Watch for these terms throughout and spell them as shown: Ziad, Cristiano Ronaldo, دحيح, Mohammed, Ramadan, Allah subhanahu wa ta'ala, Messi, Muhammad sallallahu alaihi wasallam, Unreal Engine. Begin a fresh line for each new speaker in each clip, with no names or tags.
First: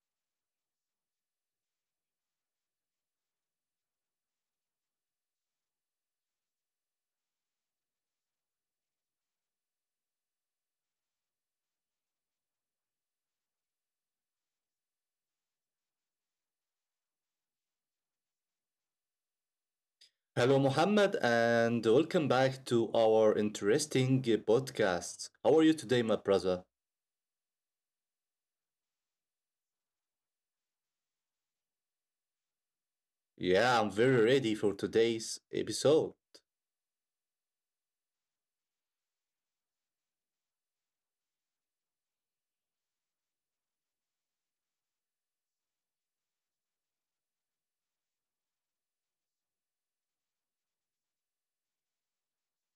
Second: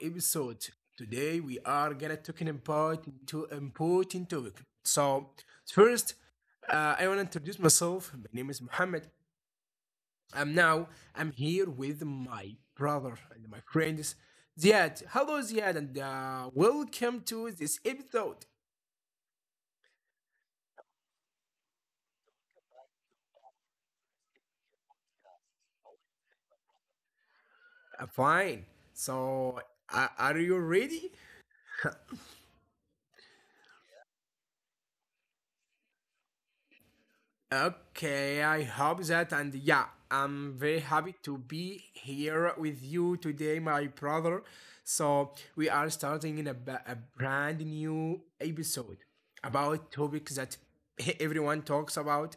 episode. Today, we are gonna talking about two important topic. So, first, I want to introduce myself. My name is Mohammed. I'm now I'm here with my brother and my friends, Ziad. Hello, Ziad, and welcome to this episode.
Hello Muhammad, and welcome back to our interesting podcast. How are you today, my brother?
I fine. So, are you ready?
Yeah, I'm very ready for today's episode.
Okay, I hope that, and yeah, I'm very happy to be here with you today, my brother. So we are starting in a brand new episode about topics that everyone talks about.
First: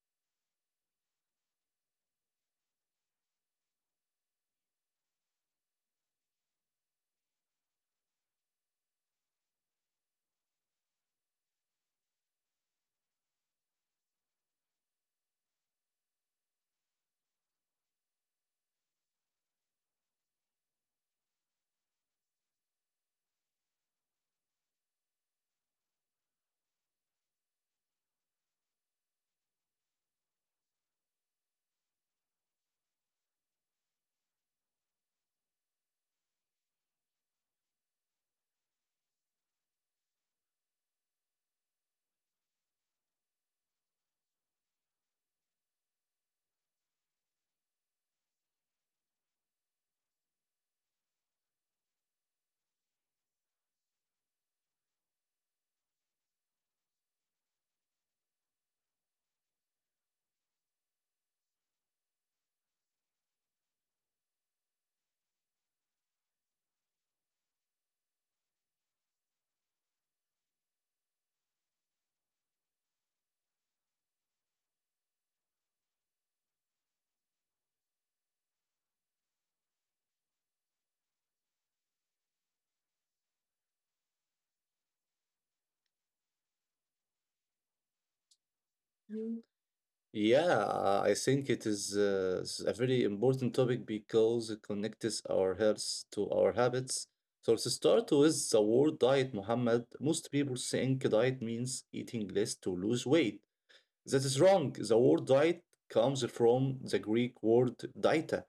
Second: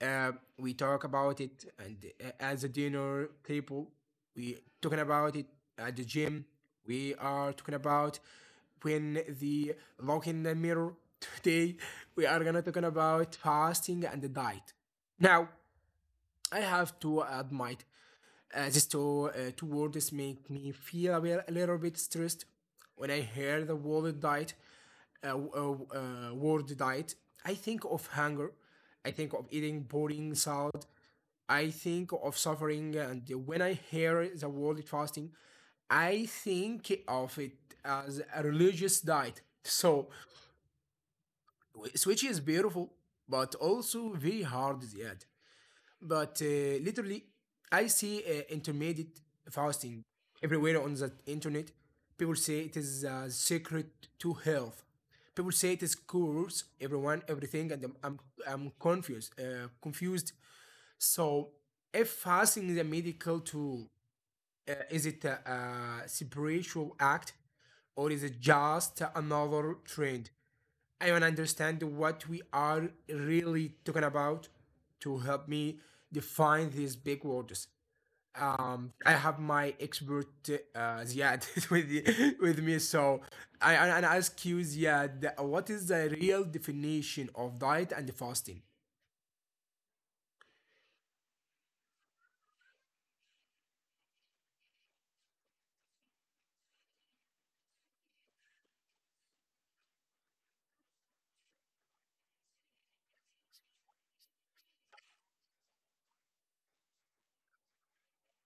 Uh, we talk about it, and as a dinner table, we talking about it at the gym. We are talking about when the look in the mirror today. We are gonna talking about fasting and the diet. Now, I have to admit, these two, two words make me feel a little bit stressed. When I hear the word diet, word diet, I think of hunger. I think of eating boring salad. I think of suffering. And when I hear the word fasting, I think of it as a religious diet. So, which is beautiful, but also very hard yet. But literally, I see intermediate fasting everywhere on the internet. People say it is a secret to health. People say it is cures everyone, everything, and I'm confused. Confused. So, if fasting is a medical tool, is it a spiritual act or is it just another trend? I want to understand what we are really talking about to help me define these big words. I have my expert Ziad with me, so I and ask you, Ziad, what is the real definition of diet and fasting?
Mm. Yeah, I think it is a very important topic because it connects our health to our habits. So let's start with the word diet, Muhammad. Most people think diet means eating less to lose weight. That is wrong. The word diet comes from the Greek word dieta,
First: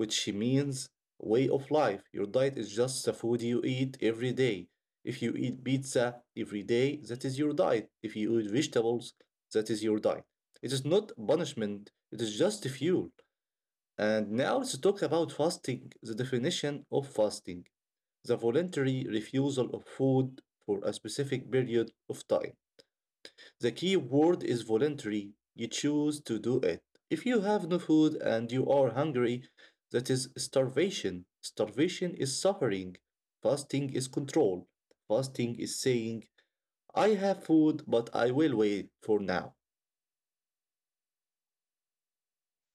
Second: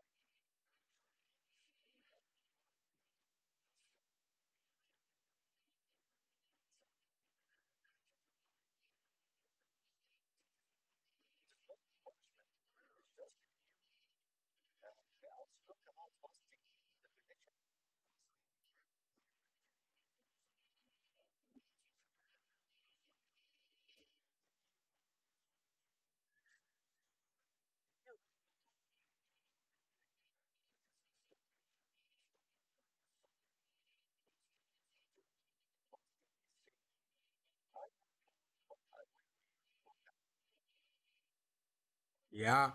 which means way of life. Your diet is just the food you eat every day. If you eat pizza every day, that is your diet. If you eat vegetables, that is your diet. It is not punishment, it is just fuel. And now let's talk about fasting, the definition of fasting, the voluntary refusal of food for a specific period of time. The key word is voluntary. You choose to do it. If you have no food and you are hungry, that is starvation. Starvation is suffering. Fasting is control. Fasting is saying, I have food, but I will wait for now.
Yeah.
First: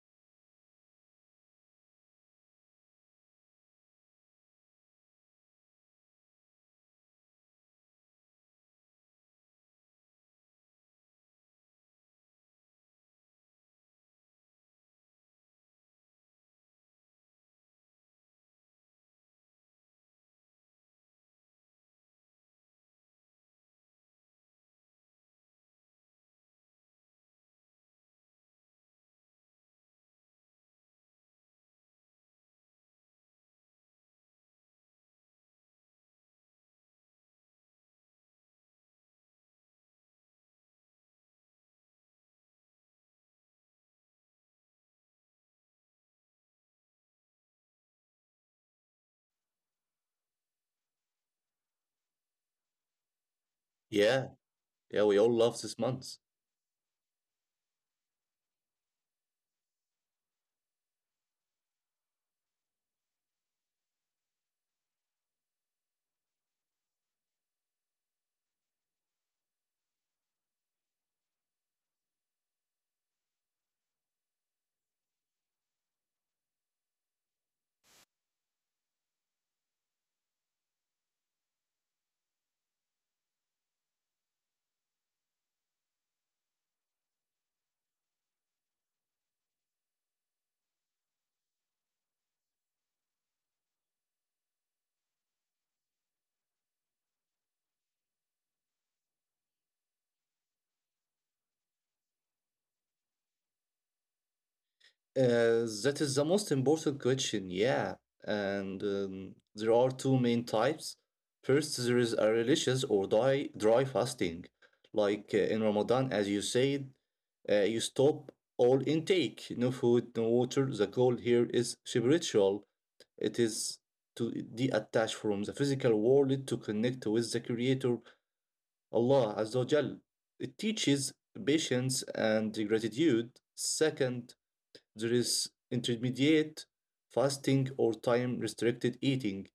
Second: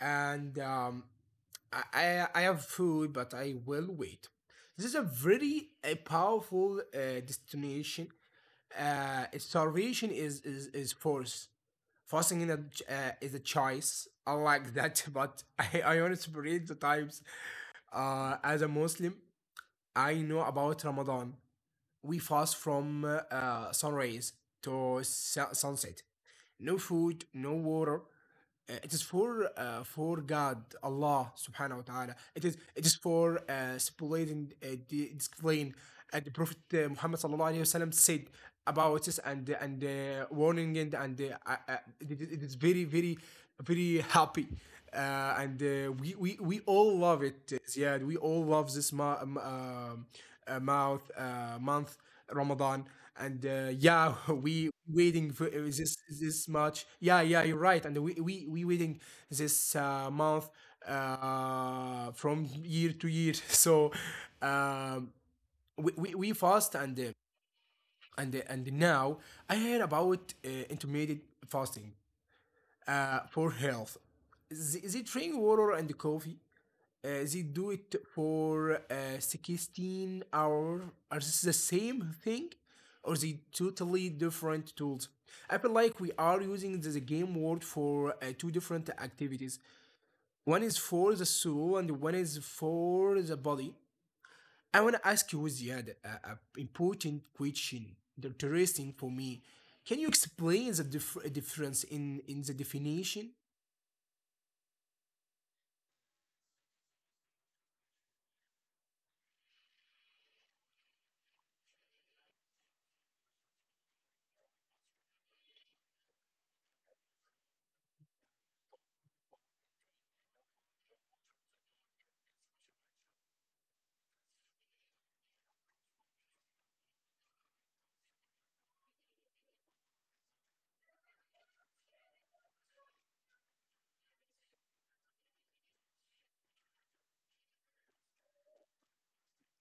and I have food, but I will wait. This is a very powerful destination. Starvation is force. Fasting in is a choice. I like that, but I want to separate the times. As a Muslim, I know about Ramadan. We fast from sunrise to sunset. No food, no water. It is for God, Allah subhanahu wa ta'ala. It is for speculating, the displaying, and the Prophet Muhammad sallallahu alaihi wasallam said about this and warning and I- it is very happy. And we all love it, Ziad. We all love this ma- mouth month. Ramadan, and yeah,
Yeah,
we
yeah, we all
waiting for
love this month.
this much. Yeah, yeah, you're right, and we waiting this month from year to year. So um, we fast and now I heard about intermittent fasting for health. They drink water and coffee they do it for 16 hours. Are this the same thing? Or they totally different tools? I feel like we are using the game world for two different activities. One is for the soul and one is for the body. I want to ask you, Ziad, a important question, interesting for me. Can you explain the difference in the definition?
That is the most important question, yeah. And there are two main types. First, there is a religious or dry fasting, like in Ramadan, as you said. You stop all intake, no food, no water. The goal here is spiritual. It is to detach from the physical world to connect with the Creator, Allah Azza wa Jal. It teaches patience and gratitude. Second, there is intermediate fasting or time restricted eating.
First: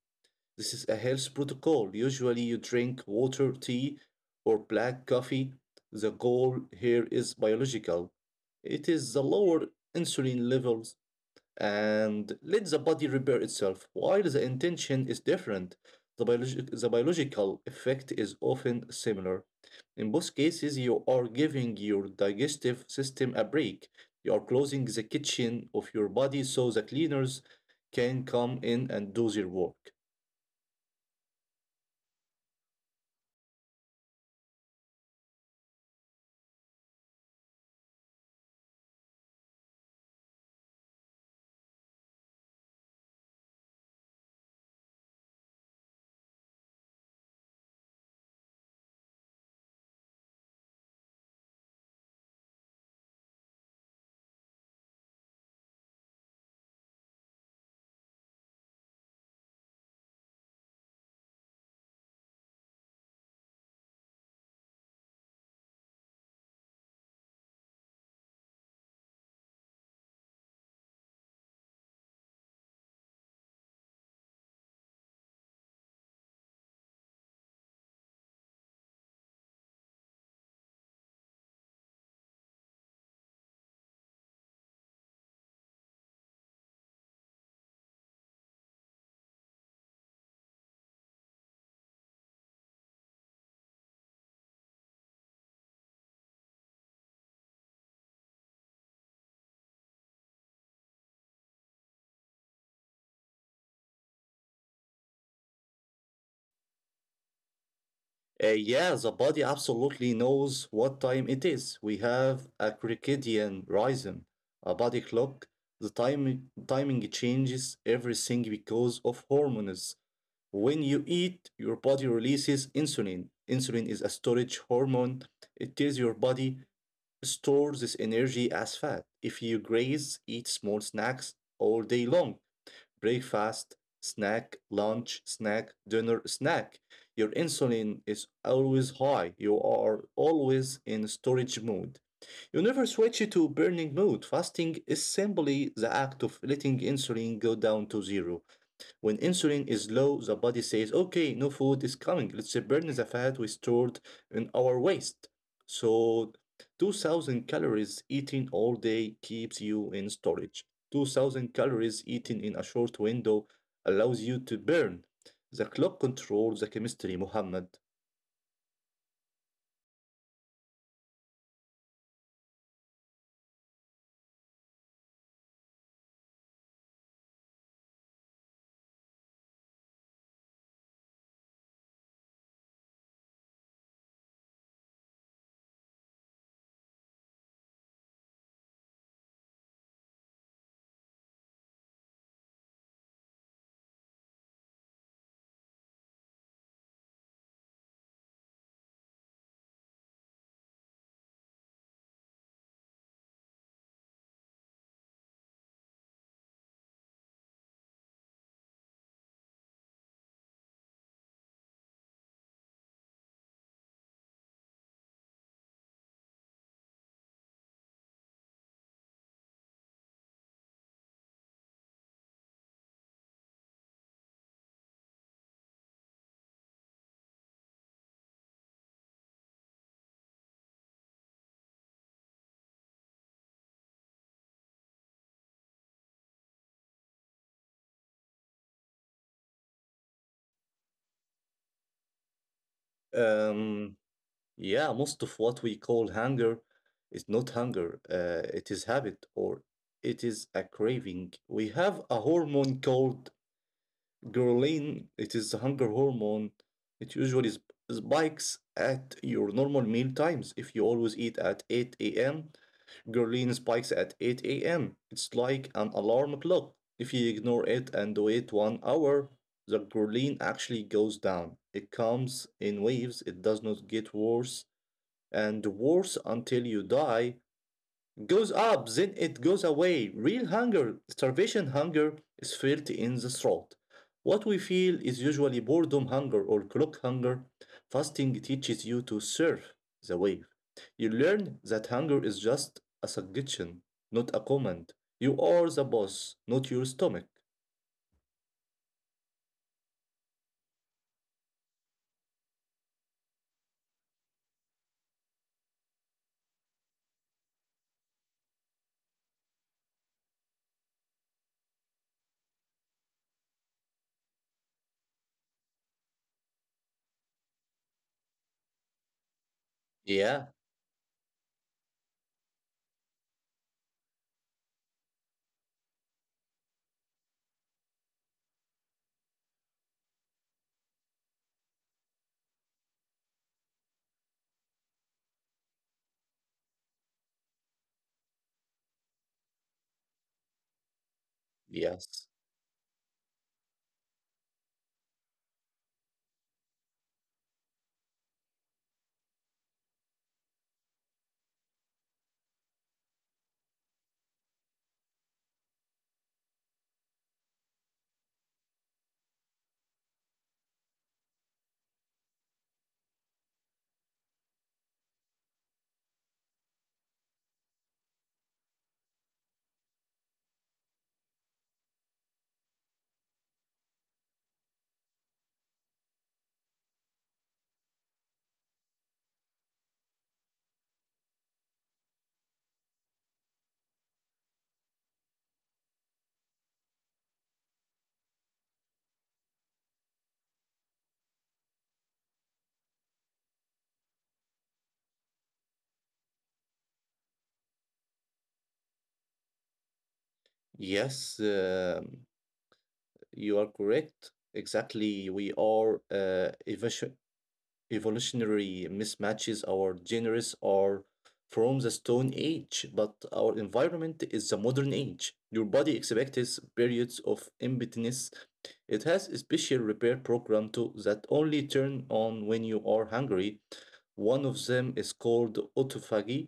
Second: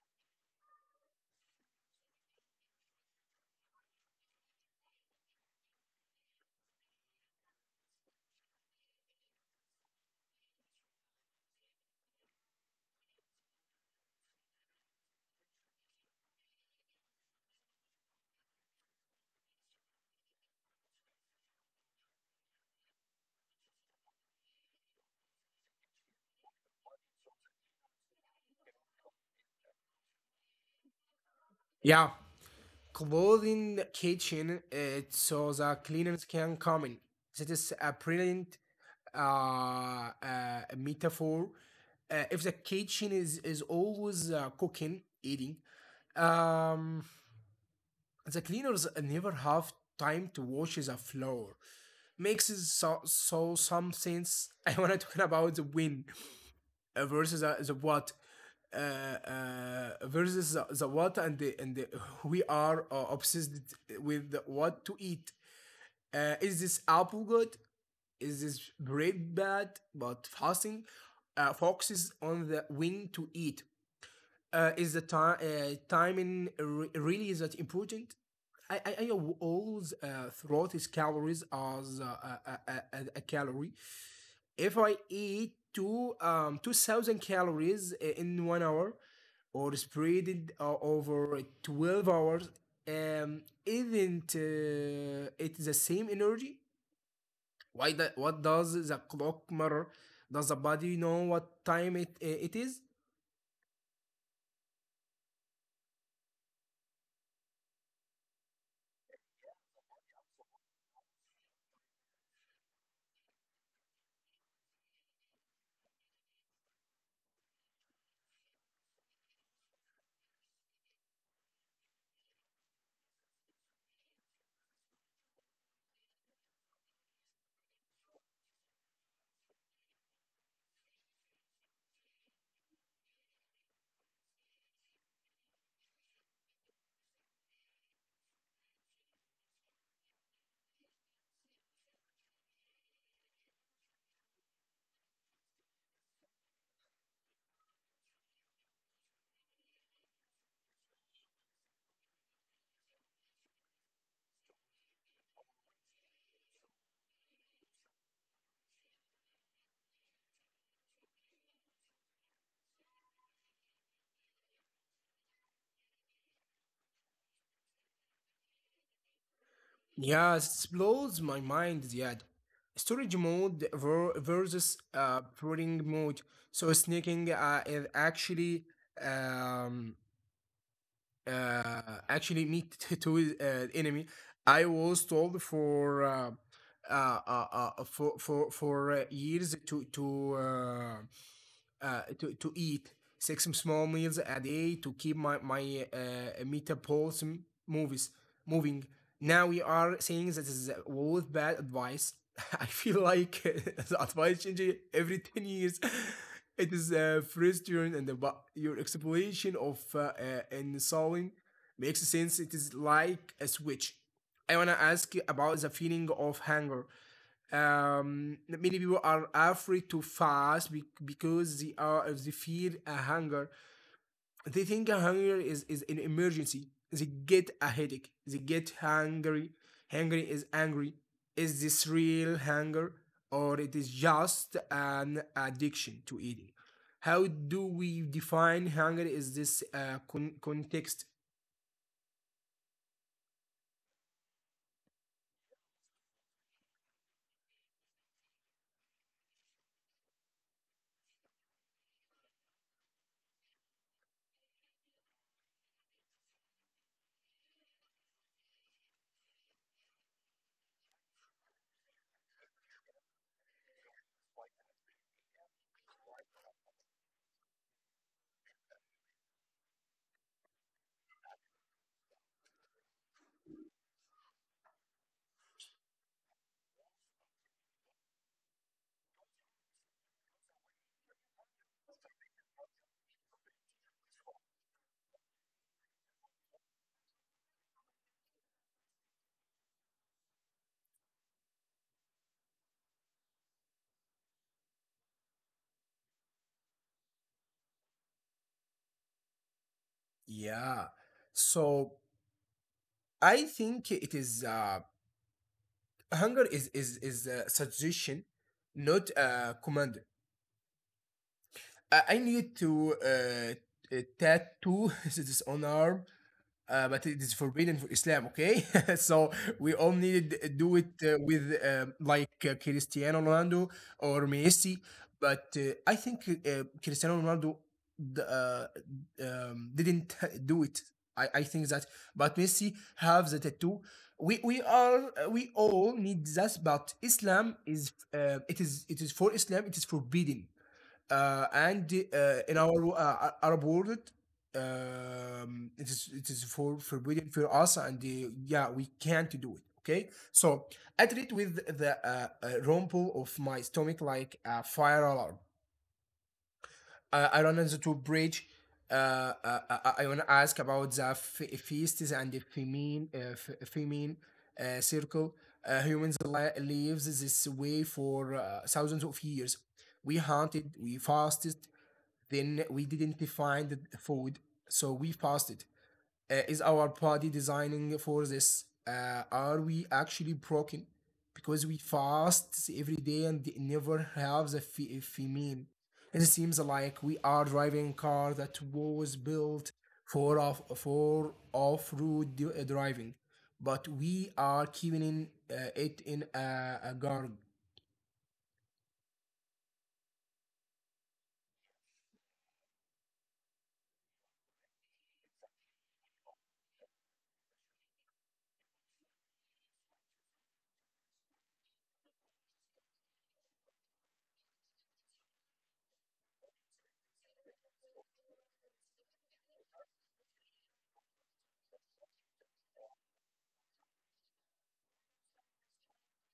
This is a health protocol. Usually, you drink water, tea, or black coffee. The goal here is biological. It is the lower insulin levels and let the body repair itself. While the intention is different, the biological effect is often similar. In both cases, you are giving your digestive system a break. You are closing the kitchen of your body so the cleaners can come in and do their work.
Yeah, clothing kitchen it so the cleaners can come in. That is a brilliant metaphor. If the kitchen is always cooking, eating, um, the cleaners never have time to wash the floor. Makes it so some sense. I wanna talk about the wind uh, versus uh, the what versus the what we are obsessed with the what to eat. Is this apple good? Is this bread bad? But fasting focuses on the when to eat. Is the time timing really is that important? I know all the, throughout his calories as a calorie, if I eat 2,000 calories in 1 hour, or spread it over 12 hours, isn't it the same energy? Why that? What does the clock matter? Does the body know what time it it is?
Yeah, the body absolutely knows what time it is. We have a circadian rhythm, a body clock. The timing changes everything because of hormones. When you eat, your body releases insulin. Insulin is a storage hormone. It tells your body to store this energy as fat. If you graze, eat small snacks all day long, breakfast, snack, lunch, snack, dinner, snack. Your insulin is always high. You are always in storage mode. You never switch to burning mode. Fasting is simply the act of letting insulin go down to zero. When insulin is low, the body says, okay, no food is coming. Let's burn the fat we stored in our waste. So, 2000 calories eaten all day keeps you in storage. 2000 calories eaten in a short window allows you to burn. The clock controls the chemistry, Muhammad.
Yeah, it blows my mind, Ziad. Storage mode versus pruning mode. So sneaking is actually um, uh, actually meet to his, enemy. I was told for uh, uh, for years to eat six small meals a day to keep my my metabolism movies moving. Now we are saying that is both bad advice. I feel like the advice changes every 10 years. It is frustrating, but your explanation of and solving makes sense. It is like a switch. I wanna ask you about the feeling of hunger, um, many people are afraid to fast because they fear a hunger. They think a hunger is an emergency. They get a headache, they get hungry. Hungry is angry. Is this real hunger, or it is just an addiction to eating? How do we define hunger? Is this context?
Um, yeah, most of what we call hunger is not hunger. It is habit or it is a craving. We have a hormone called ghrelin. It is the hunger hormone. It usually spikes at your normal meal times. If you always eat at 8 a.m., ghrelin spikes at 8 a.m. It's like an alarm clock. If you ignore it and wait 1 hour, the ghrelin actually goes down. It comes in waves. It does not get worse and worse until you die goes up, then it goes away. Real hunger, starvation hunger, is felt in the throat. What we feel is usually boredom hunger or clock hunger. Fasting teaches you to surf the wave. You learn that hunger is just a suggestion, not a command. You are the boss, not your stomach.
Yeah, so I think it is hunger is a suggestion, not a command. I need to tattoo this on arm but it is forbidden for Islam, okay? So we all need
Yeah,
to do it with, um, like Cristiano Ronaldo or Messi. But I think Cristiano Ronaldo d- uh, didn't do it. I think that, but Messi have the tattoo. We all need that, but Islam is it is for Islam. It is forbidden and
yes,
in our Arab world, it is for forbidden for us, and yeah, we can't do it. Okay, so I treat with the rumble of my stomach like a fire alarm. I run into the bridge. I want to ask about the feasts and the feminine, feminine circle. Humans lives this way for thousands of years. We hunted, we fasted, then we didn't find the food, so we fasted. Is our body designing for this? Are we actually broken? Because we fast every day and never have the female. It seems like we are driving a car that was built for off-road driving, but we are keeping in, it in a garage.
yes, you are correct. Exactly, we are evasion evolutionary mismatches. Our genres are from the Stone Age, but our environment is the modern age. Your body expects periods of emptiness. It has a special repair program too that only turn on when you are hungry. One of them is called autophagy.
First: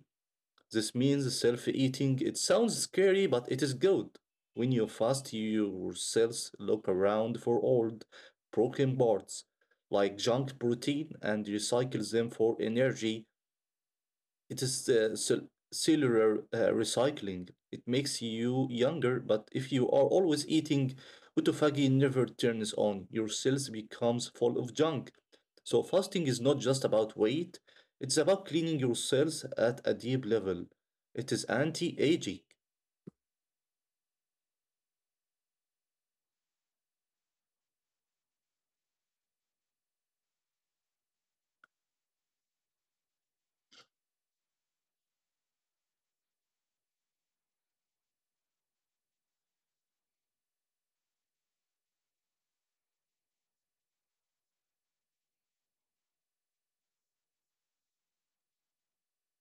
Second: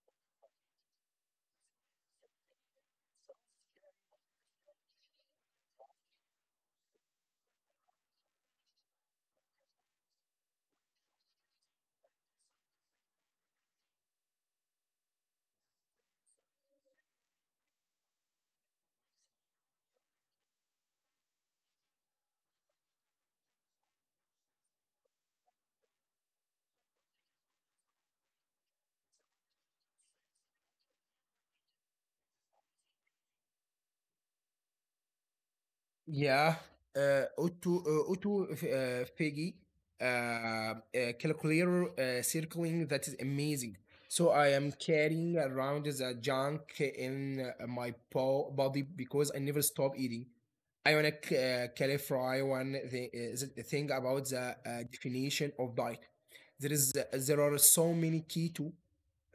This means self eating. It sounds scary, but it is good. When you fast, your cells look around for old, broken parts, like junk protein, and recycle them for energy. It is cellular recycling. It makes you younger, but if you are always eating, autophagy never turns on. Your cells becomes full of junk. So fasting is not just about weight. It's about cleaning your cells at a deep level. It is anti-aging.
Yeah. Otto, Otto, Figi, uh, uh, calculator circling, that is amazing. So I am carrying around the junk in body because I never stop eating. I wanna clarify one thing about the definition of diet. There are so many keto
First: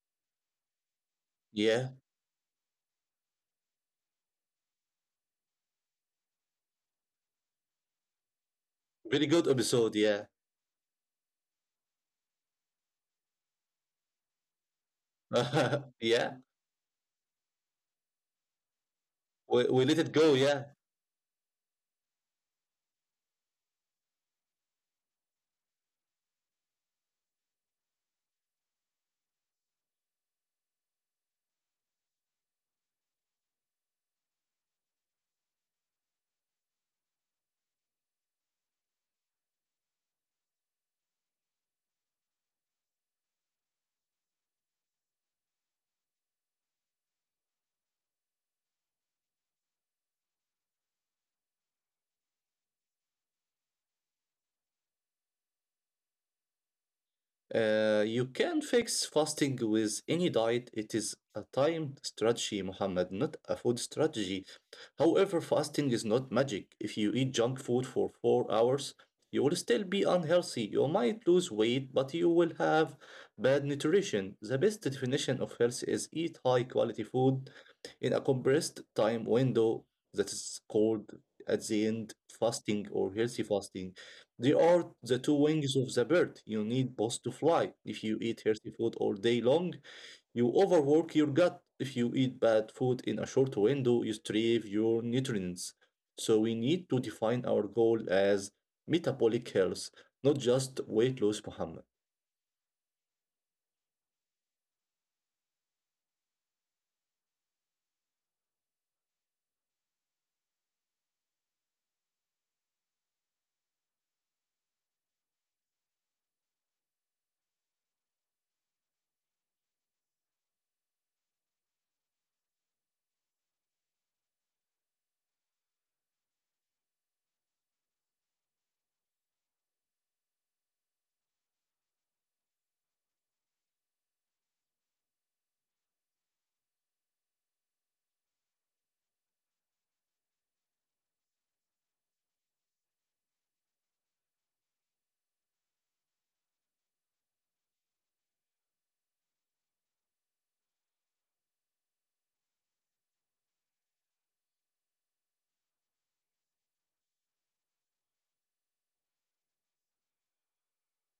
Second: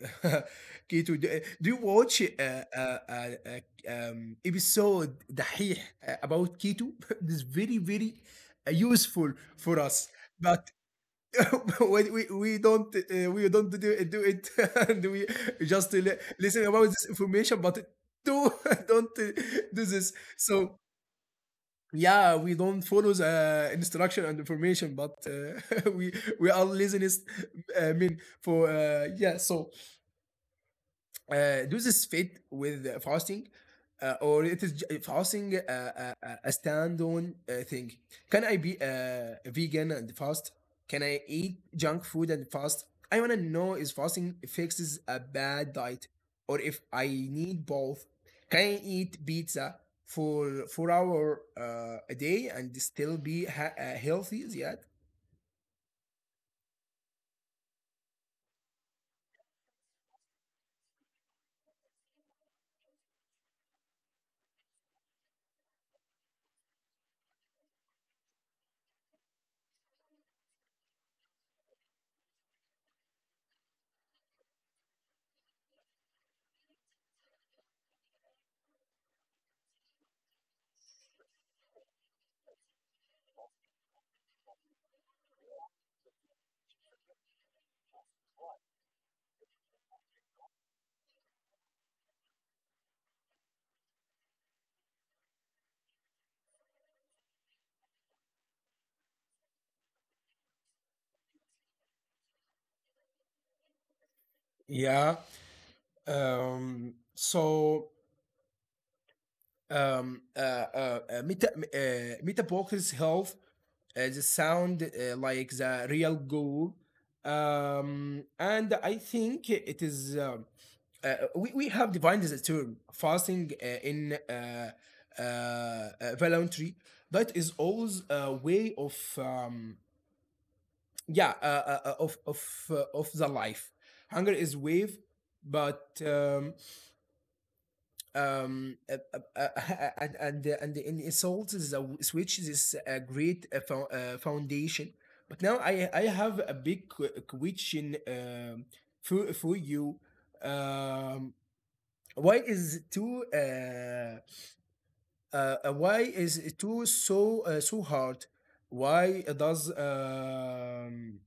Keto. Do you
Yeah,
watch uh, uh, uh, episode دحيح about keto? This is very very
very
useful
good
for
episode.
us.
Yeah,
But we don't do it and we just
yeah.
listen about this information, but do don't do
We let
this.
it go. Yeah.
So yeah, we don't follow the instruction and information, but we we are listeners, eh, I mean for yeah. So does this fit with fasting, or it is fasting a standalone thing? Can I be vegan and fast? Can I eat junk food and fast? I want to know is fasting fixes a bad diet, or if I need both? Can I eat pizza for 4 hour a day and still be healthy yet?
You can fix fasting with any diet. It is a time strategy, Muhammad, not a food strategy. However, fasting is not magic. If you eat junk food for 4 hours, you will still be unhealthy. You might lose weight, but you will have bad nutrition. The best definition of health is eat high quality food in a compressed time window. That is called, at the end, fasting or healthy fasting. They are the two wings of the bird. You need both to fly. If you eat healthy food all day long, you overwork your gut. If you eat bad food in a short window, you strive your nutrients. So we need to define our goal as metabolic health, not just weight loss, Muhammad.
Yeah. So metabolic health the sound like the real goal, and I think it is we have defined this term fasting in uh, uh, voluntary, that is always a way of yeah, of the life. Hunger is wave, but um uh, and the salt is switch, is a great foundation. But now I have a big question, for you, um why is two uh why is it too so so hard? Why does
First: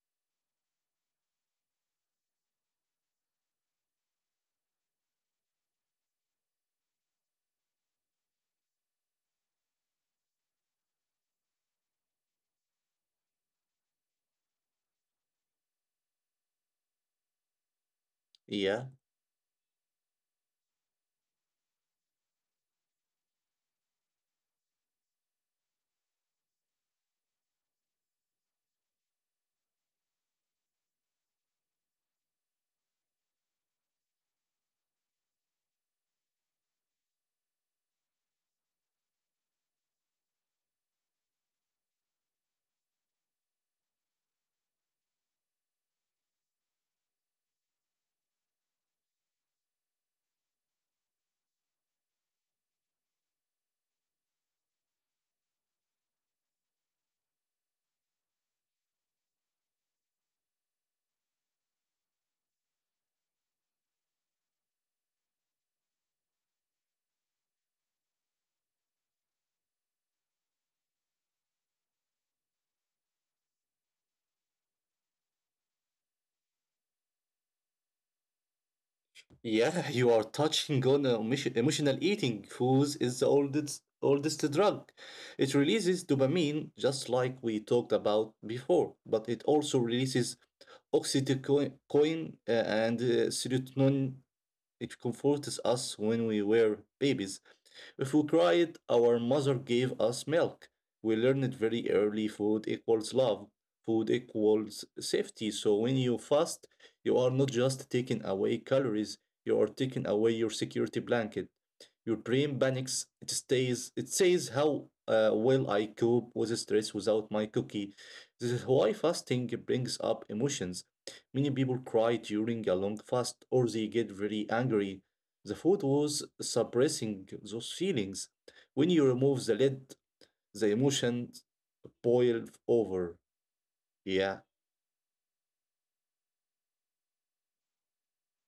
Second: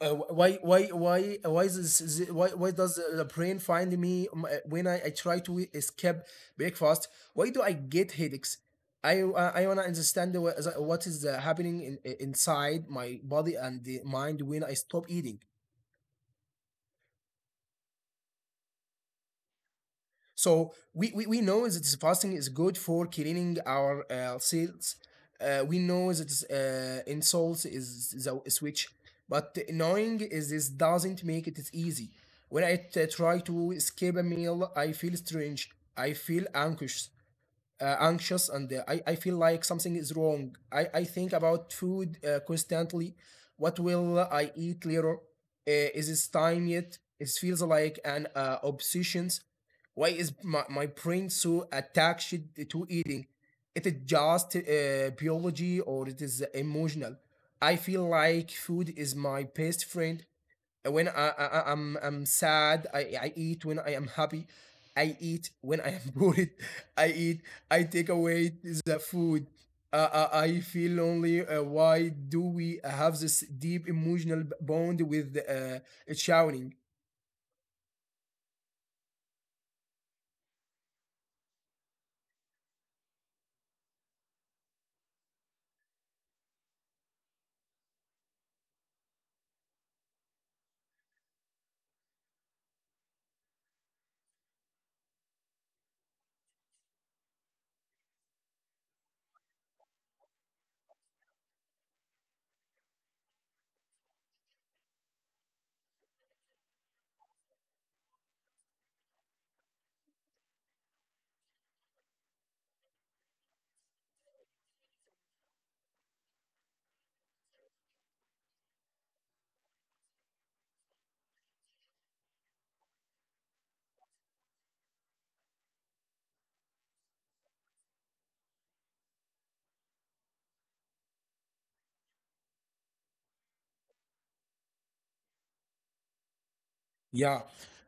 why Why is this, is- why does the brain find me when I try to escape breakfast? Why do I get headaches? I wanna understand what is happening in, inside my body and the mind when I stop eating.
Yeah,
So we know that fasting is good for cleaning our cells. We know that insults is the switch, but knowing is this doesn't make it is easy. When I try to escape a meal, I feel strange. I feel anxious anxious and I feel like something is wrong. I think about food constantly. What will I eat later? Is it time yet? It feels like an obsession. Why is my brain so attached to eating? It is just biology or it is emotional. I feel like food is my best friend when I'm sad, I eat when I am happy. I eat when I am bored. I eat. I take away the food. I feel lonely. Why do we have this deep emotional bond with shouting?
yeah, you are touching on emotion- emotional eating. Food is the oldest drug. It releases dopamine, just like we talked about before, but it also releases oxytocin and serotonin. It comforts us when we were babies. If we cried, our mother gave us milk. We learned very early food equals love, food equals safety. So when you fast, you are not just taking away calories, you are taking away your security blanket. Your brain panics. It stays. It says how will I cope with stress without my cookie. This is why fasting brings up emotions. Many people cry during a long fast or they get very angry. The food was suppressing those feelings. When you remove the lid, the emotions boil over. Yeah.
Yeah,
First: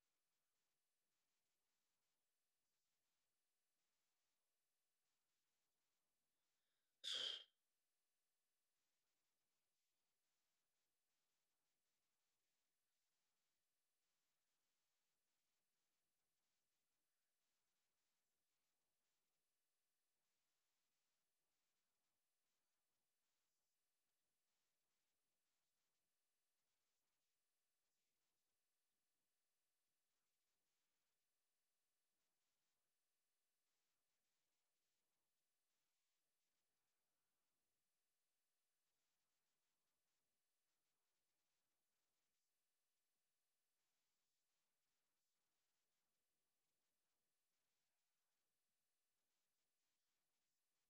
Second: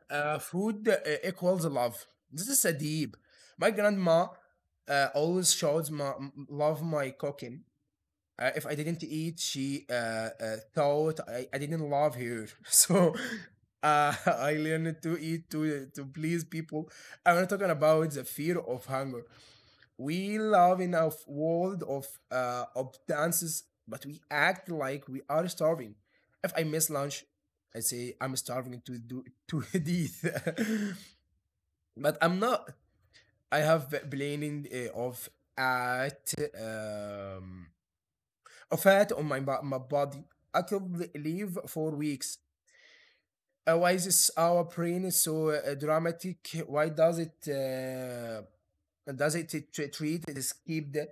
food equals love. This is a deep. My grandma always shouts, "My love, my cooking." If I didn't eat, she thought I didn't love her. So I learned to eat to please people. I'm not talking about the fear of hunger. We live in a world of dances, but we act like we are starving. If I miss lunch, I say I'm starving to do to eat, but I'm not. I have planning of at fat on my body. I could live for weeks. Why is this our brain is so dramatic? Why does it does it t- treat this keep the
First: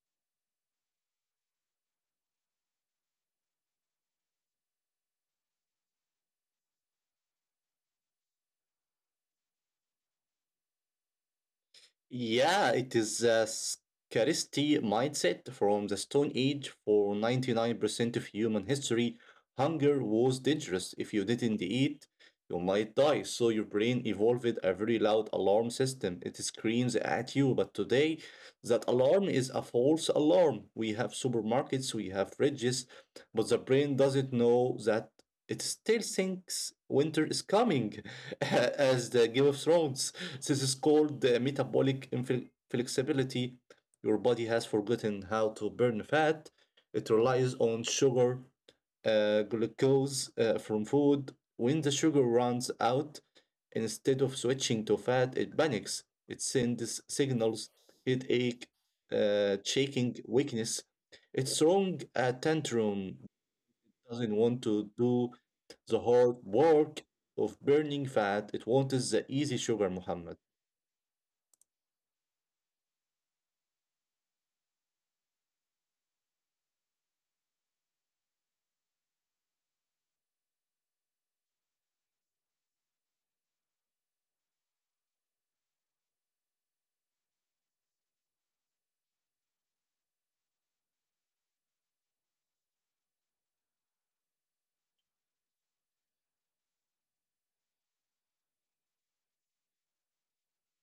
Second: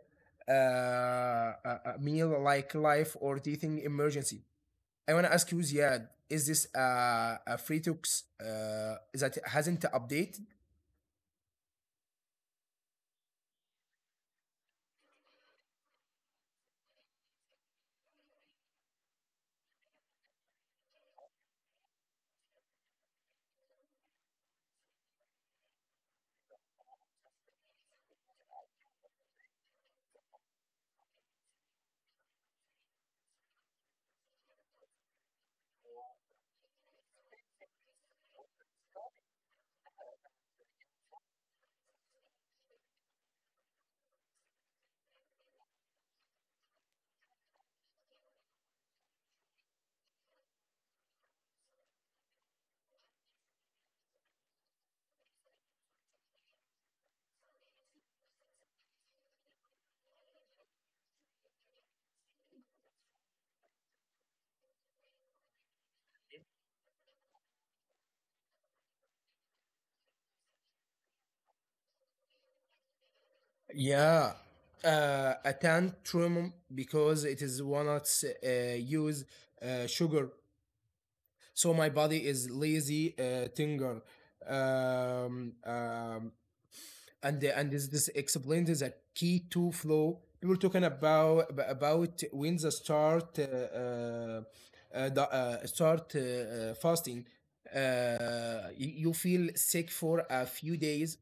a meal like life or teething emergency? I want to ask you, Ziad, is this a free talks that hasn't updated?
Yeah, it is a scarcity mindset from the Stone Age. For 99% of human history, hunger was dangerous. If you didn't eat, you might die. So your brain evolved a very loud alarm system. It screams at you. But today, that alarm is a false alarm. We have supermarkets, we have fridges, but the brain doesn't know that. It still thinks winter is coming, as the Game of Thrones. This is called the metabolic flexibility. Your body has forgotten how to burn fat. It relies on sugar, glucose from food. When the sugar runs out, instead of switching to fat, it panics. It sends signals: headache, shaking, weakness. It's wrong, a tantrum doesn't want to do the hard work of burning fat. It wants the easy sugar, Muhammad.
Yeah, a tantrum because it is walnuts use sugar. So my body is lazy, tinger, um, um, and this explained the key to flow. We were talking about when the, start fasting. You feel sick for a few days,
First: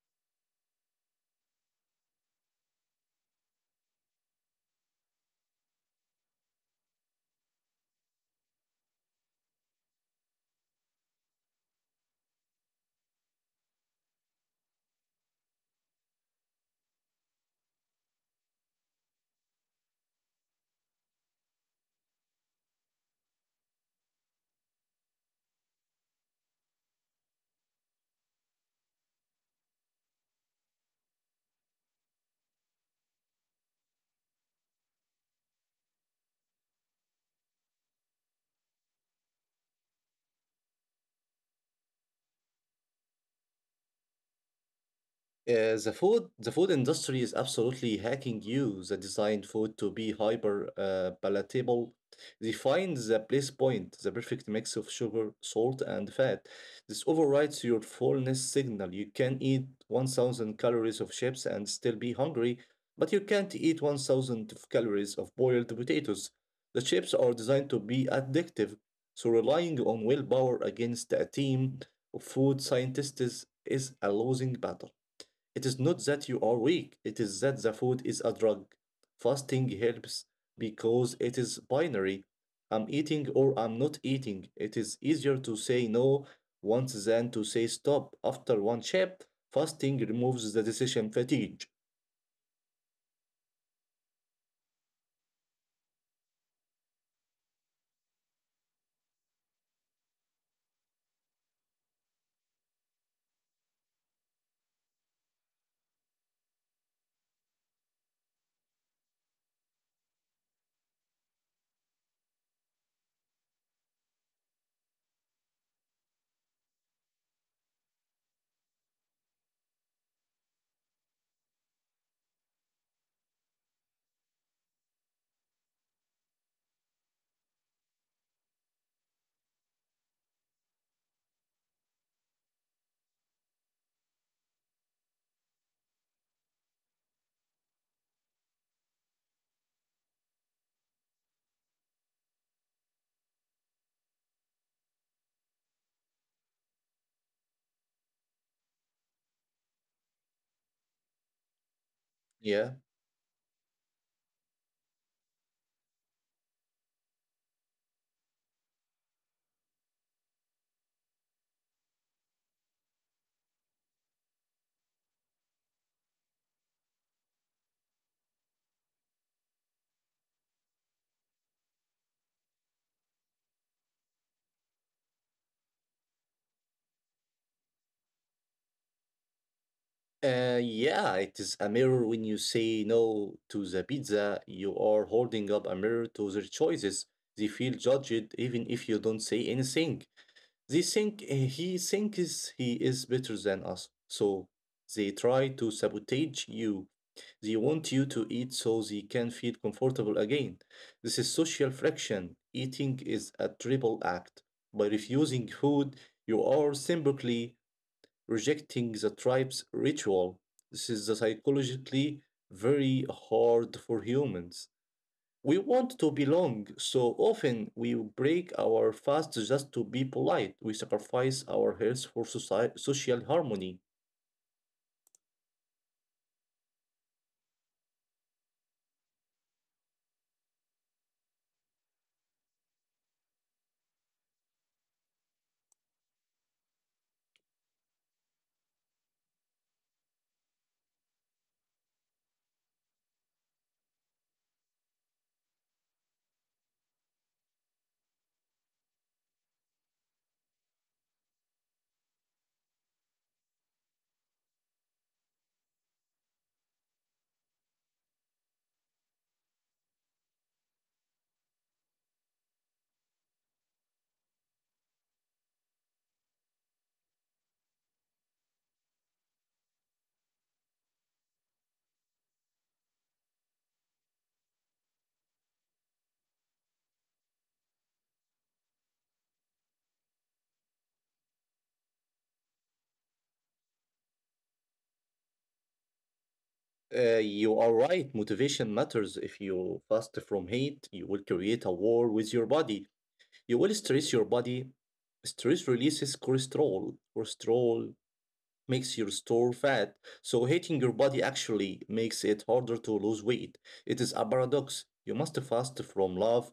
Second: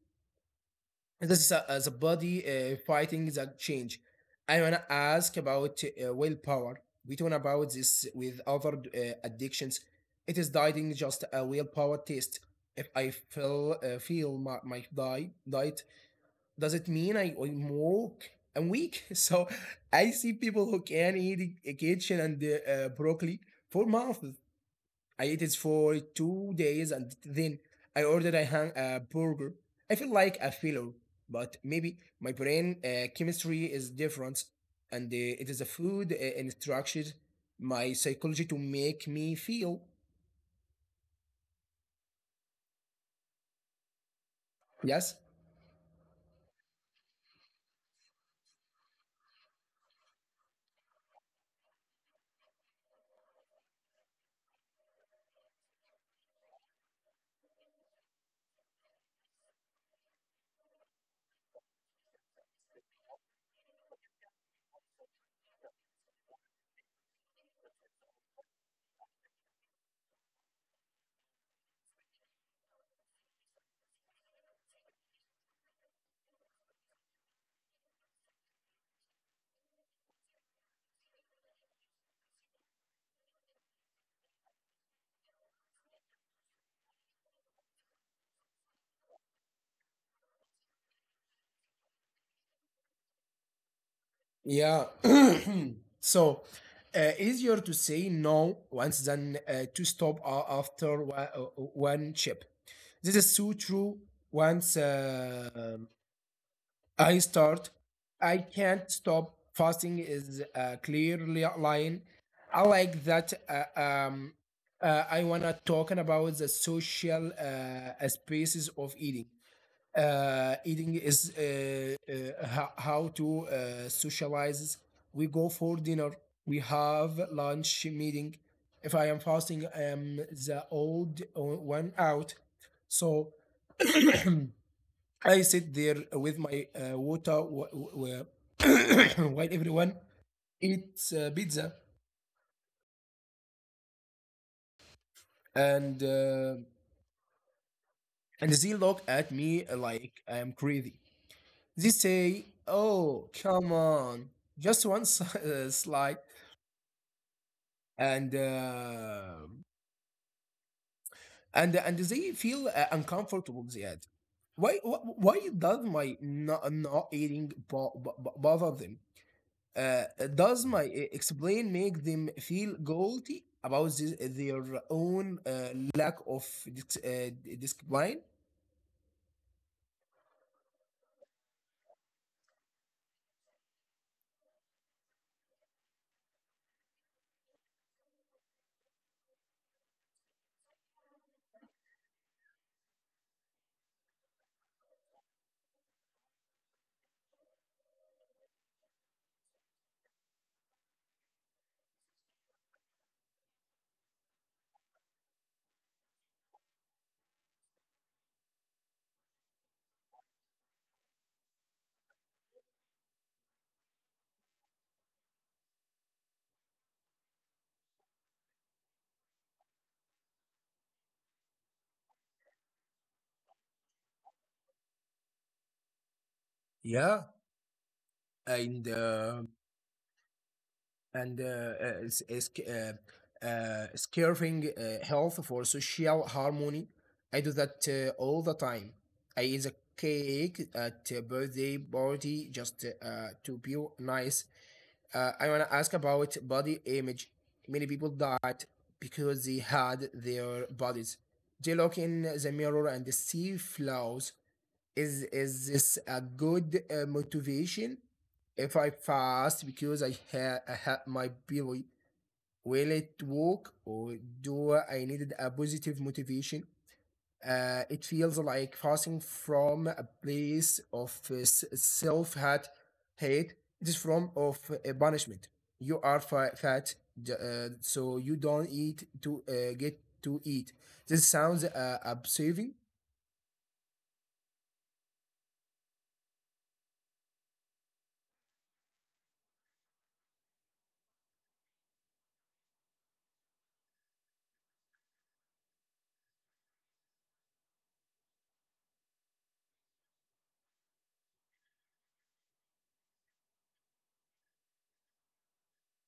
this is a, as a body fighting the change. I wanna ask about willpower. We talk about this with other addictions. It is dieting just a willpower test. If I feel my, my diet, does it mean I'm woke? I'm weak. So I see people who can eat a kitchen and broccoli for months. I ate it for 2 days and then I ordered a, hang, a burger. I feel like a failure, but maybe my brain chemistry is different and it is a food instruction, my psychology to make me feel. Yes?
The food industry is absolutely hacking you. They design food to be hyper palatable. They find the place point, the perfect mix of sugar, salt, and fat. This overrides your fullness signal. You can eat 1,000 calories of chips and still be hungry, but you can't eat 1,000 of calories of boiled potatoes. The chips are designed to be addictive, so relying on willpower against a team of food scientists is a losing battle. It is not that you are weak, it is that the food is a drug. Fasting helps because it is binary. I'm eating or I'm not eating. It is easier to say no once than to say stop after one chip. Fasting removes the decision fatigue.
Yeah. So easier to say no once than to stop after one chip. This is so true once. I start. I can't stop. Fasting is a clear line. I like that. I wanna talking about the social spaces of eating. Eating is how to socialize. We go for dinner. We have lunch meeting. If I am fasting, I am the old one out. So I sit there with my water while everyone eats pizza, and uh, and they look at me like I am crazy. They say,
Yeah.
"Oh, come on, just one slide," and uh, and and they feel uncomfortable. They add, "Why why does my not, not eating bother them?" Uh, does my explain make them feel guilty about this, their own lack of dis- uh, discipline?
Yeah, it is a mirror. When you say no to the pizza, you are holding up a mirror to their choices. They feel judged even if you don't say anything. They think, eh, he thinks he is better than us, so they try to sabotage you. They want you to eat so they can feel comfortable again. This is social friction. Eating is a triple act. By refusing food, you are simply rejecting the tribe's ritual. This is psychologically very hard for humans. We want to belong, so often we break our fast just to be polite. We sacrifice our health for society, social harmony.
Yeah, and uh, and s- is- scaring health for social harmony. I do that all the time. I eat a cake at a birthday party just to be nice. I want to ask about body image. Many people died because they had their bodies. They look in the mirror and they see flaws. Is this a good motivation? If I fast because I had my belly, will it work or do I needed a positive motivation? It feels like passing from a place of self hate. It is from of punishment. You are fat, so you don't eat to get to eat. This sounds absurd.
You are right, motivation matters. If you fast from hate, you will create a war with your body. You will stress your body. Stress releases cholesterol. Cholesterol makes your store fat, so hating your body actually makes it harder to lose weight. It is a paradox. You must fast from love.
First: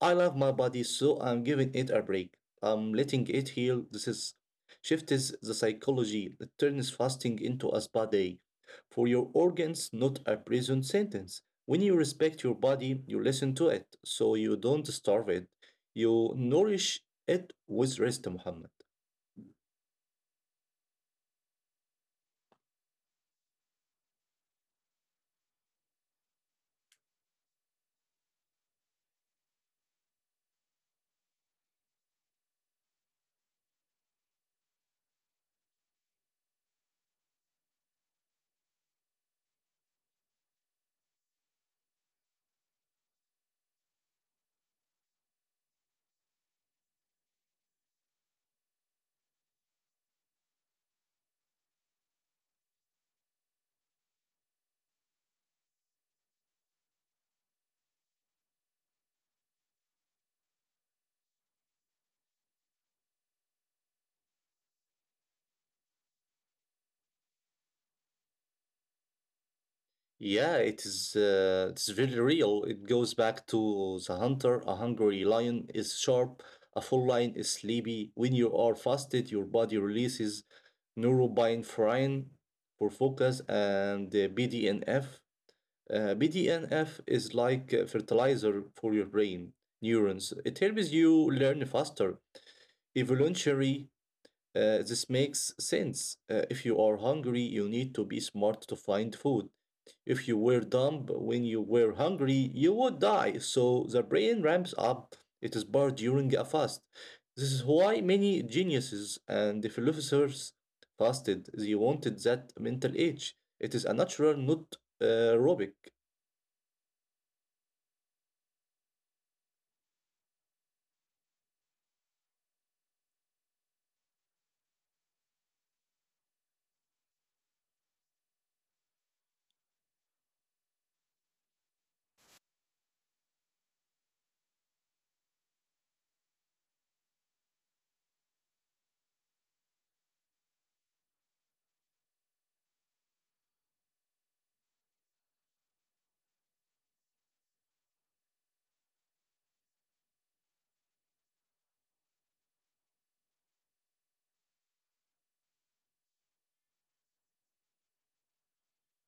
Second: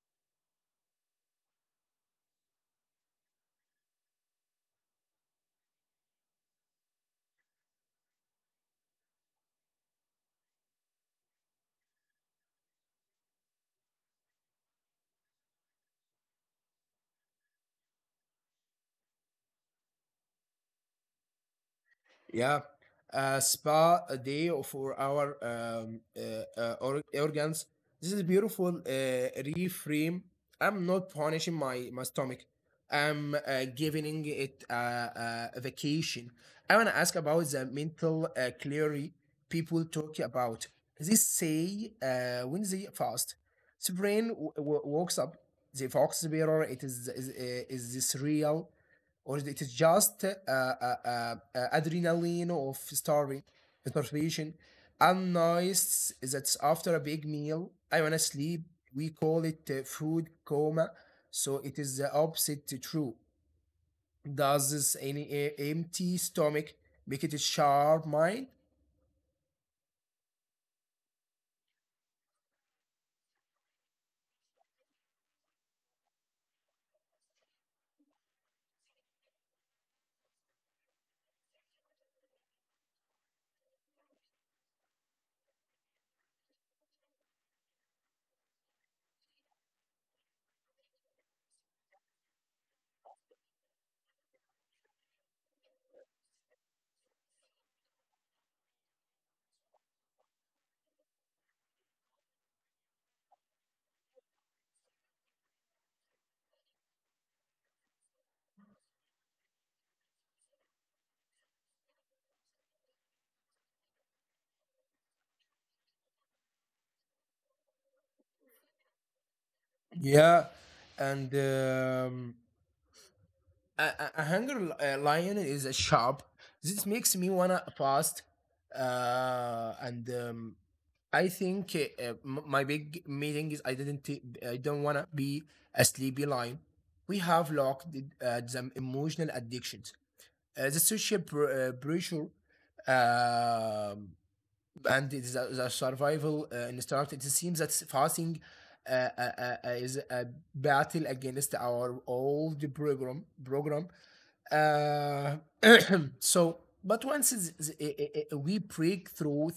I love my body, so I'm giving it a break. I'm letting it heal. This is shift is the psychology that turns fasting into a spa day for your organs, not a prison sentence. When you respect your body, you listen to it, so you don't starve it. You nourish it with rest, Muhammad.
Yeah, a spa a day for our organs. This is beautiful reframe. I'm not punishing my stomach. I'm giving it a vacation. I want to ask about the mental clarity people talk about. They say when they fast, the brain wakes up. The fox bearer, is this real? Or it is just adrenaline of starving, starvation. And am nice is that after a big meal, I wanna sleep. We call it food coma, so it is the opposite to true. Does this any empty stomach make it a sharp mind?
Yeah, it is it's very real. It goes back to the hunter. A hungry lion is sharp, a full lion is sleepy. When you are fasted, your body releases norepinephrine for focus and BDNF. BDNF is like a fertilizer for your brain neurons. It helps you learn faster. Evolutionary, this makes sense. If you are hungry, you need to be smart to find food. If you were dumb when you were hungry, you would die. So the brain ramps up its power during a fast. This is why many geniuses and philosophers fasted. They wanted that mental age. It is a natural, not aerobic.
Yeah, and a, a hunger lion is a sharp. This makes me wanna fast, and I think my big meeting is I didn't t- I don't wanna be a sleepy lion. We have locked some emotional addictions, the social pressure, um, and it is a, the survival instinct. It seems that fasting uh, uh, is a battle against our old program uh, so, but once we break through,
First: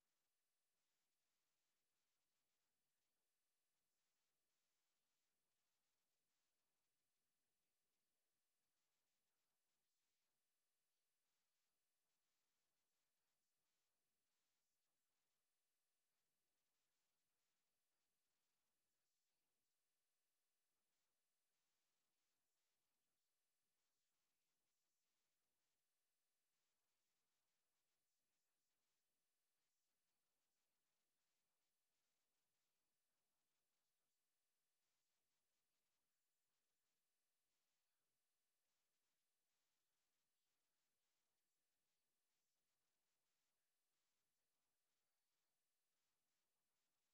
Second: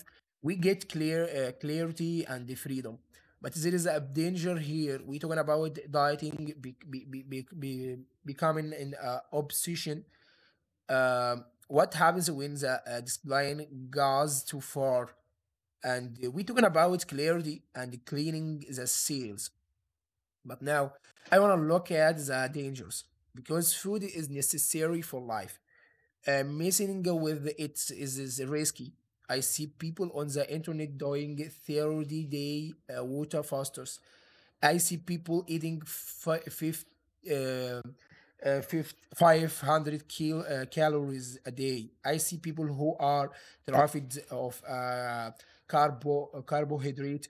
we get clear clarity and the freedom. But there is a danger here. We talking about dieting becoming an obsession. What happens when the this line goes too far? And we talking about clarity and cleaning the seals. But now I want to look at the dangers because food is necessary for life messing with is risky. I see people on the internet doing 30 day water fasters. I see people eating uh, 500 calories a day. I see people who are deprived of carbohydrate.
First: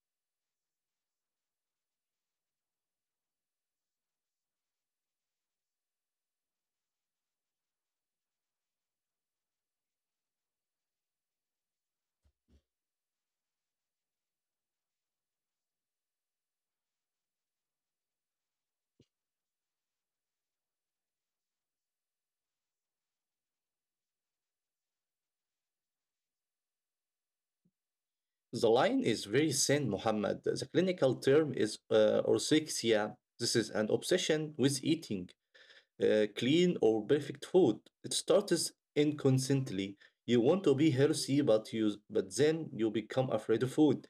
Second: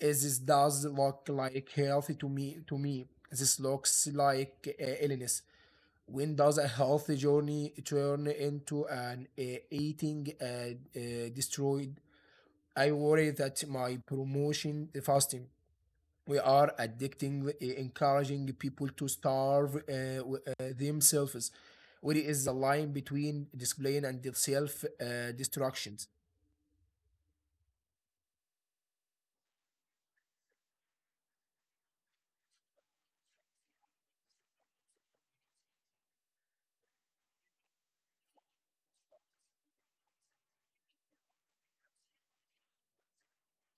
As this does look like healthy to me. To me, this looks like illness. When does a healthy journey turn into an eating destroyed? I worry that my promotion the fasting we are addicting, encouraging people to starve themselves. Where is the line between discipline and the self destructions?
The line is very thin, Muhammad. The clinical term is orthorexia. This is an obsession with eating clean or perfect food. It starts inconsistently. You want to be healthy, but then you become afraid of food.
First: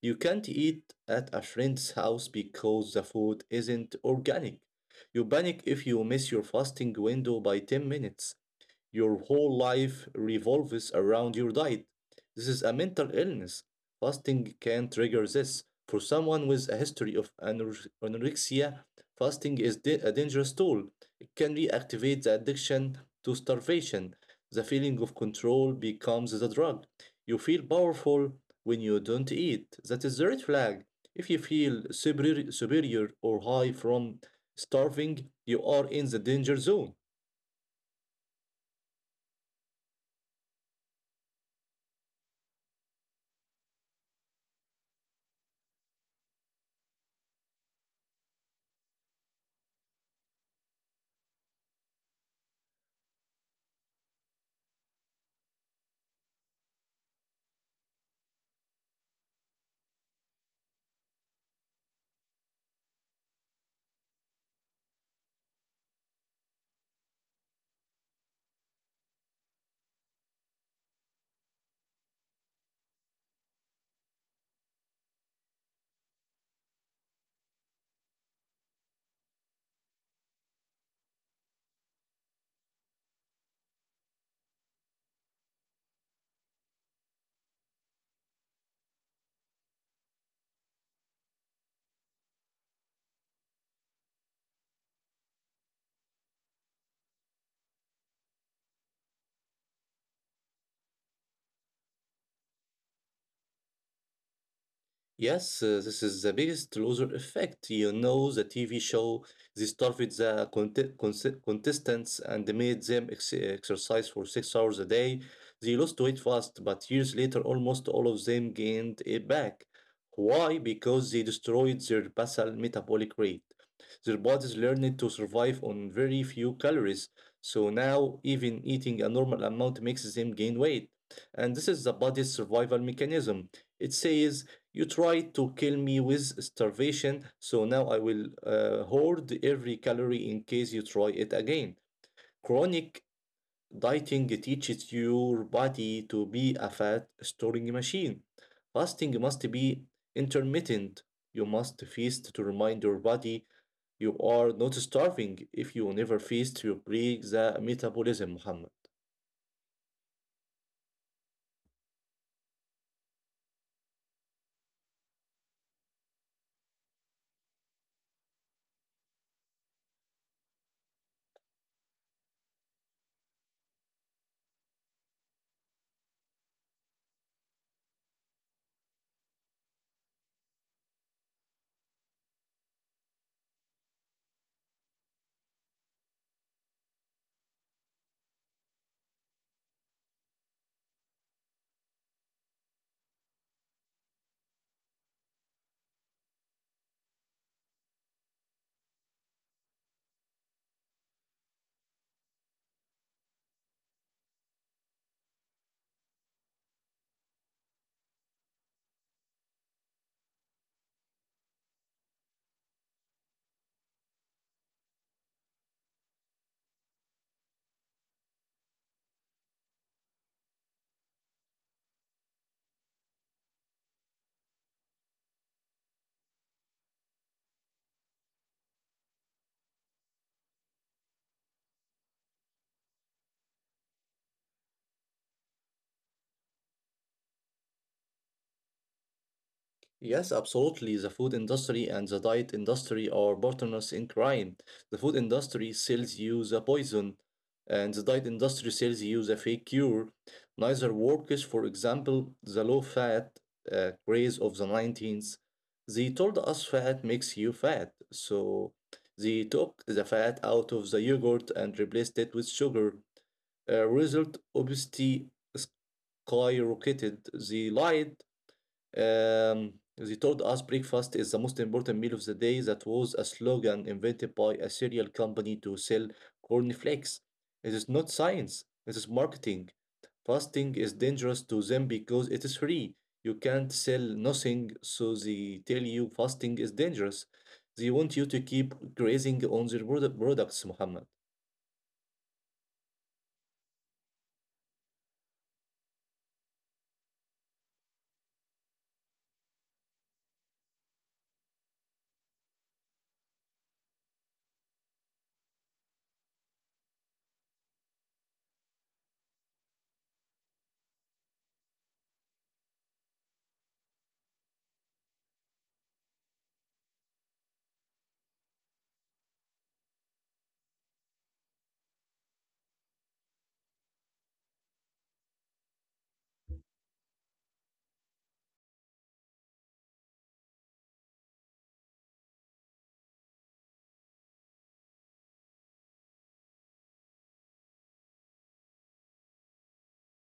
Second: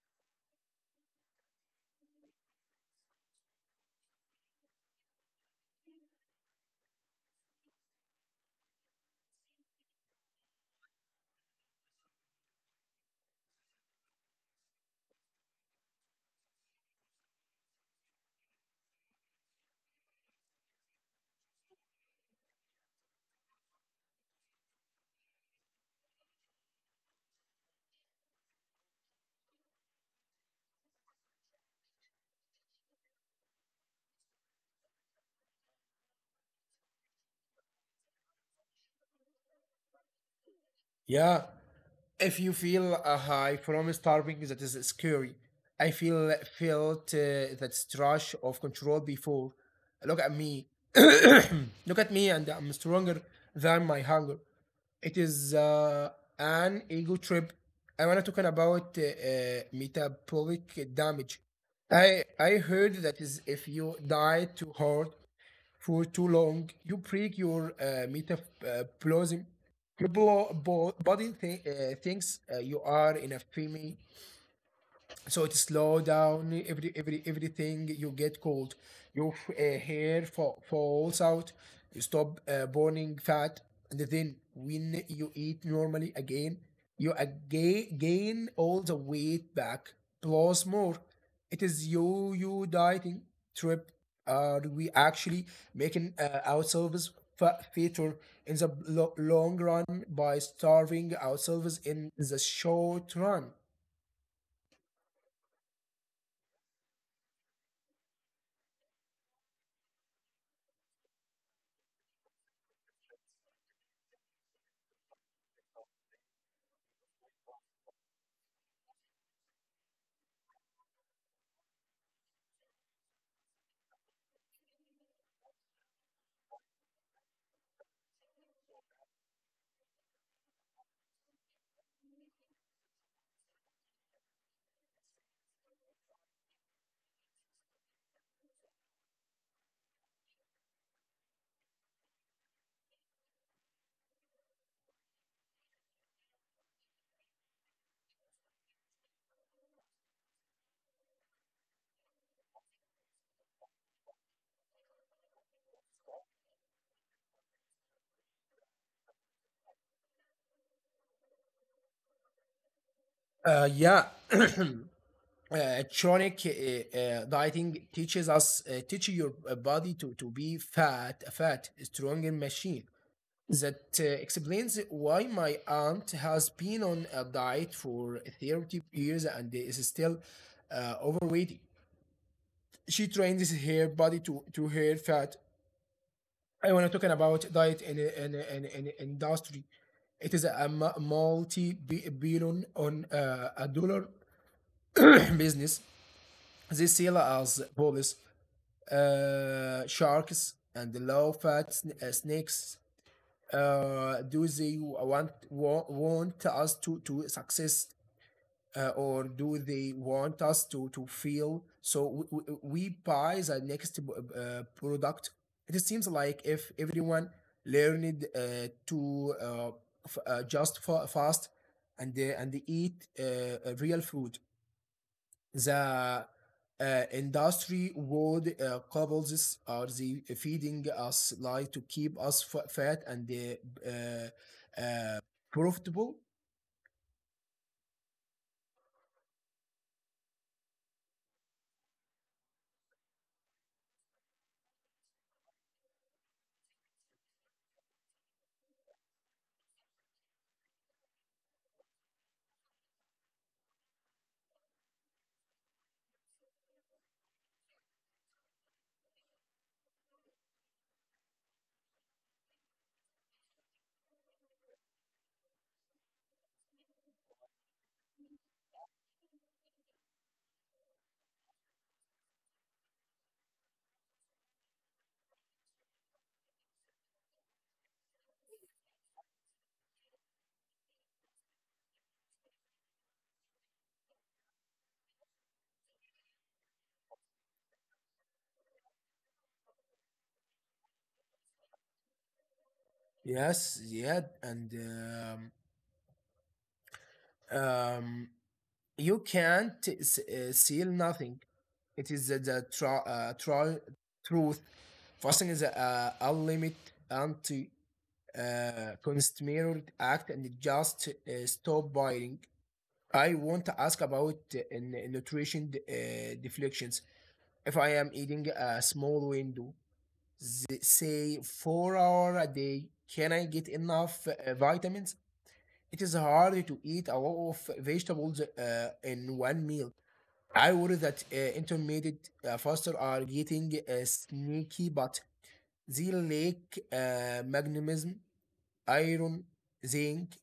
You can't eat at a friend's house because the food isn't organic. You panic if you miss your fasting window by 10 minutes. Your whole life revolves around your diet. This is a mental illness. Fasting can trigger this. For someone with a history of anorexia, fasting is a dangerous tool. It can reactivate the addiction to starvation. The feeling of control becomes the drug. You feel powerful when you don't eat. That is the red flag. If you feel superior or high from starving, you are in the danger zone.
Yeah, if you feel a high from starving that is scary. I feel felt that rush of control before. Look at me look at me and I'm stronger than my hunger. It is an ego trip. I want to talk about metabolic damage. I heard that is if you diet too hard for too long, you break your metaplasm. Your body thinks you are in a female so it slow down everything. You get cold, your hair falls out, you stop burning fat, and then when you eat normally again you again gain all the weight back plus more. It is you you dieting trip, are we actually making ourselves fatter in the long run by starving ourselves in the short run?
Yes, this is the biggest loser effect. You know, the TV show, they started the contestants and they made them exercise for 6 hours a day. They lost weight fast, but years later, almost all of them gained it back. Why? Because they destroyed their basal metabolic rate. Their bodies learned to survive on very few calories, so now even eating a normal amount makes them gain weight. And this is the body's survival mechanism. It says you tried to kill me with starvation, so now I will hoard every calorie in case you try it again. Chronic dieting teaches your body to be a fat storing machine. Fasting must be intermittent. You must feast to remind your body you are not starving. If you never feast, you break the metabolism, Muhammad.
Yeah, chronic dieting teaches us teaching your body to be fat stronger machine. That explains why my aunt has been on a diet for 30 years and is still overweight. She trains her body to her fat. I want to talk about diet and industry. It is a multi billion on a dollar business. They sell as police sharks and low fat snakes. Do they want want us to success, or do they want us to feel so we buy the next product? It seems like if everyone learned to just fast and and eat real food. The industry would couples are the feeding us lie to keep us fat and profitable.
Yes, absolutely. The food industry and the diet industry are partners in crime. The food industry sells you the poison, and the diet industry sells you the fake cure. Neither works. For example, the low fat craze of the 19th. They told us fat makes you fat, so they took the fat out of the yogurt and replaced it with sugar. Result: obesity skyrocketed. They lied. They told us breakfast is the most important meal of the day. That was a slogan invented by a cereal company to sell cornflakes. It is not science, it is marketing. Fasting is dangerous to them because it is free. You can't sell nothing, so they tell you fasting is dangerous. They want you to keep grazing on their products, Muhammad.
Yes, yeah, and um, um, you can't seal nothing. It is the truth. Fasting is a limit anti consumer act and it just stop buying. I want to ask about nutrition deflections. If I am eating a small window, say 4 hour a day, can I get enough vitamins? It is hard to eat a lot of vegetables in one meal. I worry that intermittent fasters are getting sneaky, but they lack magnesium, iron, zinc.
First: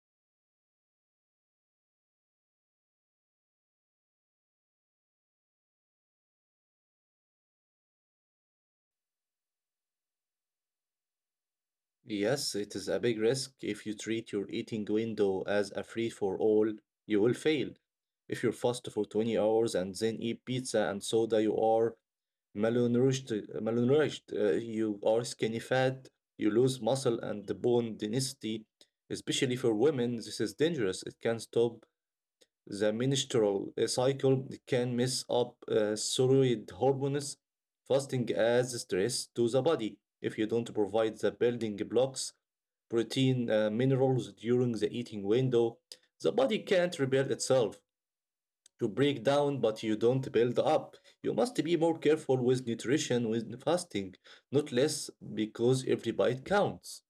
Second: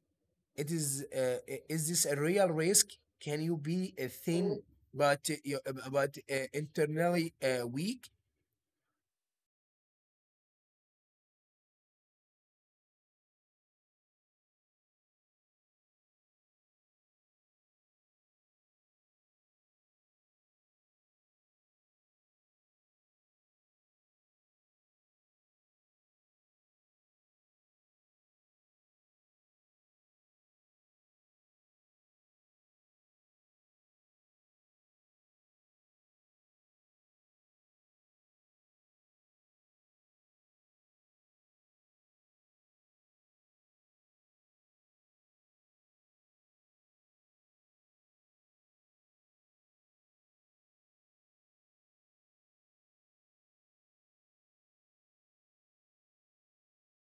It is is this a real risk? Can you be a thin but internally weak?
Yes, it is a big risk. If you treat your eating window as a free for all, you will fail. If you fast for 20 hours and then eat pizza and soda, you are malnourished. malnourished. You are skinny fat, you lose muscle and the bone density. Especially for women, this is dangerous. It can stop the menstrual cycle, can mess up thyroid hormones. Fasting adds stress to the body. If you don't provide the building blocks, protein, minerals during the eating window, the body can't rebuild itself. You break down, but you don't build up. You must be more careful with nutrition with fasting, not less, because every bite counts.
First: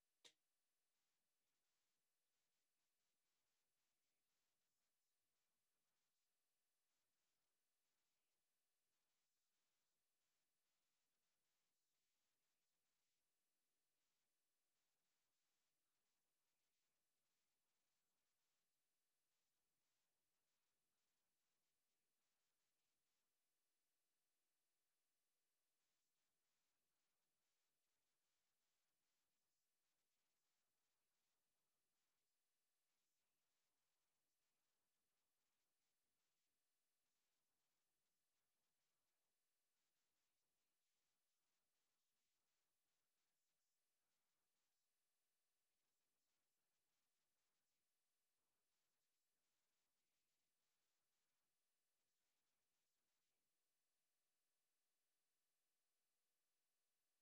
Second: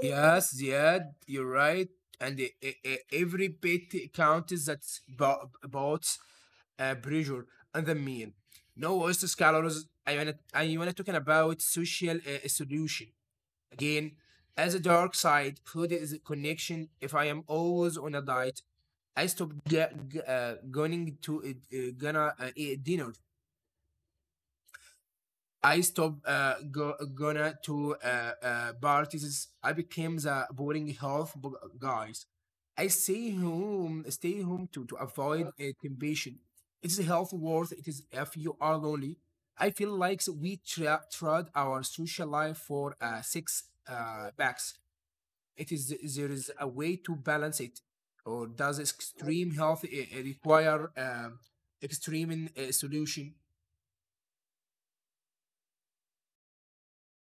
Yes, yeah, you're right. And every bit counts. That's about pressure and the meal. No oyster scholars, I want to talking about social solution. Again, as a dark side, food is a connection. If I am always on a diet, I stop going to gonna eat dinner. I stop gonna to parties. I became the boring health guys. I stay home to avoid temptation. It's health worth. It is if you are lonely. I feel like we trade our social life for six packs. It is there is a way to balance it, or does extreme health require extreme solution?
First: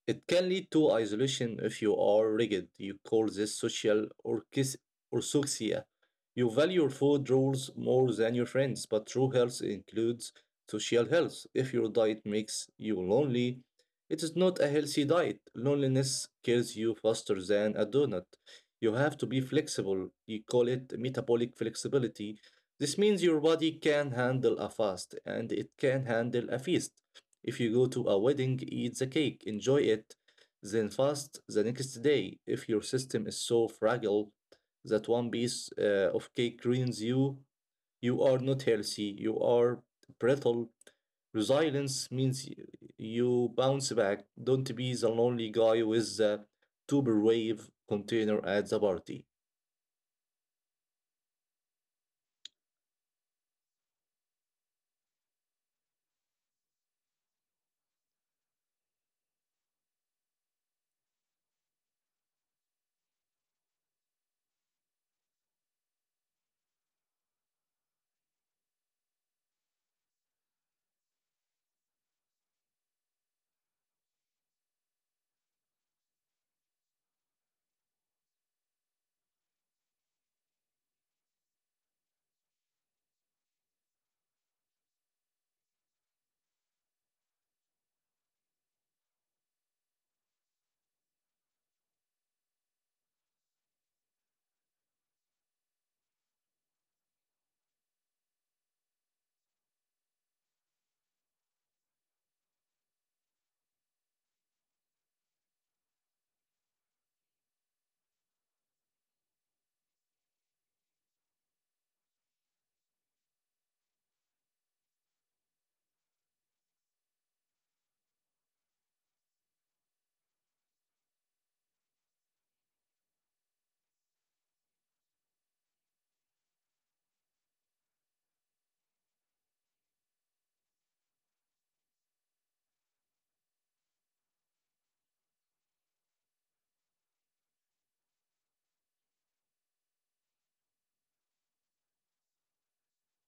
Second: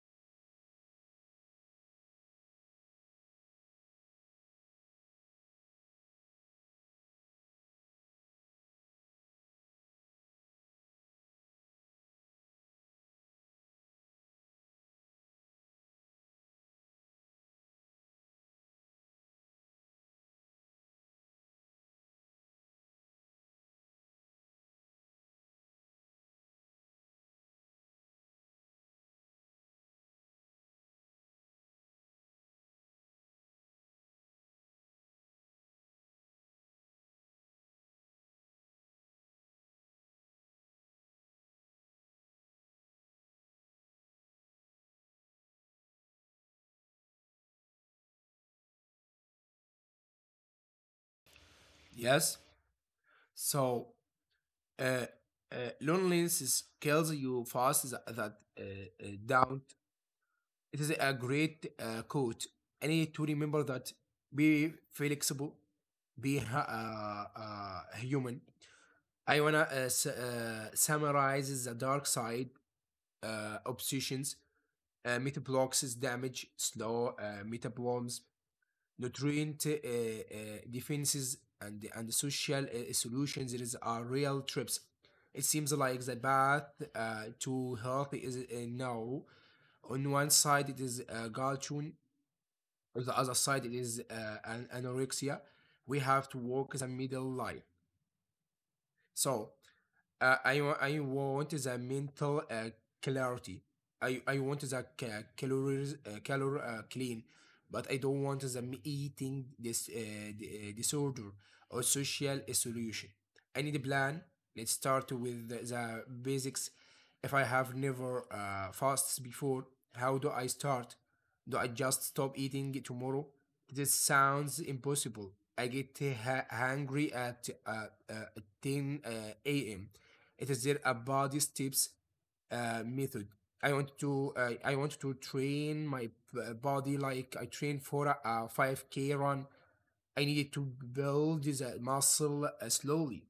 It can lead to isolation if you are rigid. You call this social orthoxia. You value your food rules more than your friends, but true health includes social health. If your diet makes you lonely, it is not a healthy diet. Loneliness kills you faster than a donut. You have to be flexible. You call it metabolic flexibility. This means your body can handle a fast and it can handle a feast. If you go to a wedding, eat the cake, enjoy it, then fast the next day. If your system is so fragile that one piece of cake ruins you, you are not healthy, you are brittle. Resilience means you bounce back. Don't be the lonely guy with the Tupperware container at the party.
Yes. So uh, uh, loneliness kills you fast. That down. It is a great quote. I need to remember that. Be flexible. Be human. I wanna summarize the dark side obsessions, meta damage, slow meta nutrient defenses, and social solutions. It is are real trips. It seems like the path to health is now. On one side, it is gallstone. On the other side, it is an anorexia. We have to walk the middle line. So I want the mental clarity. I want the calories calor clean, but I don't want the eating this disorder or social isolation. I need a plan. Let's start with the basics. If I have never fasted before, how do I start? Do I just stop eating tomorrow? This sounds impossible. I get hungry at 10 a.m. It is there a body steps method. I want to train my body like I train for a 5K run. I needed to build that muscle slowly.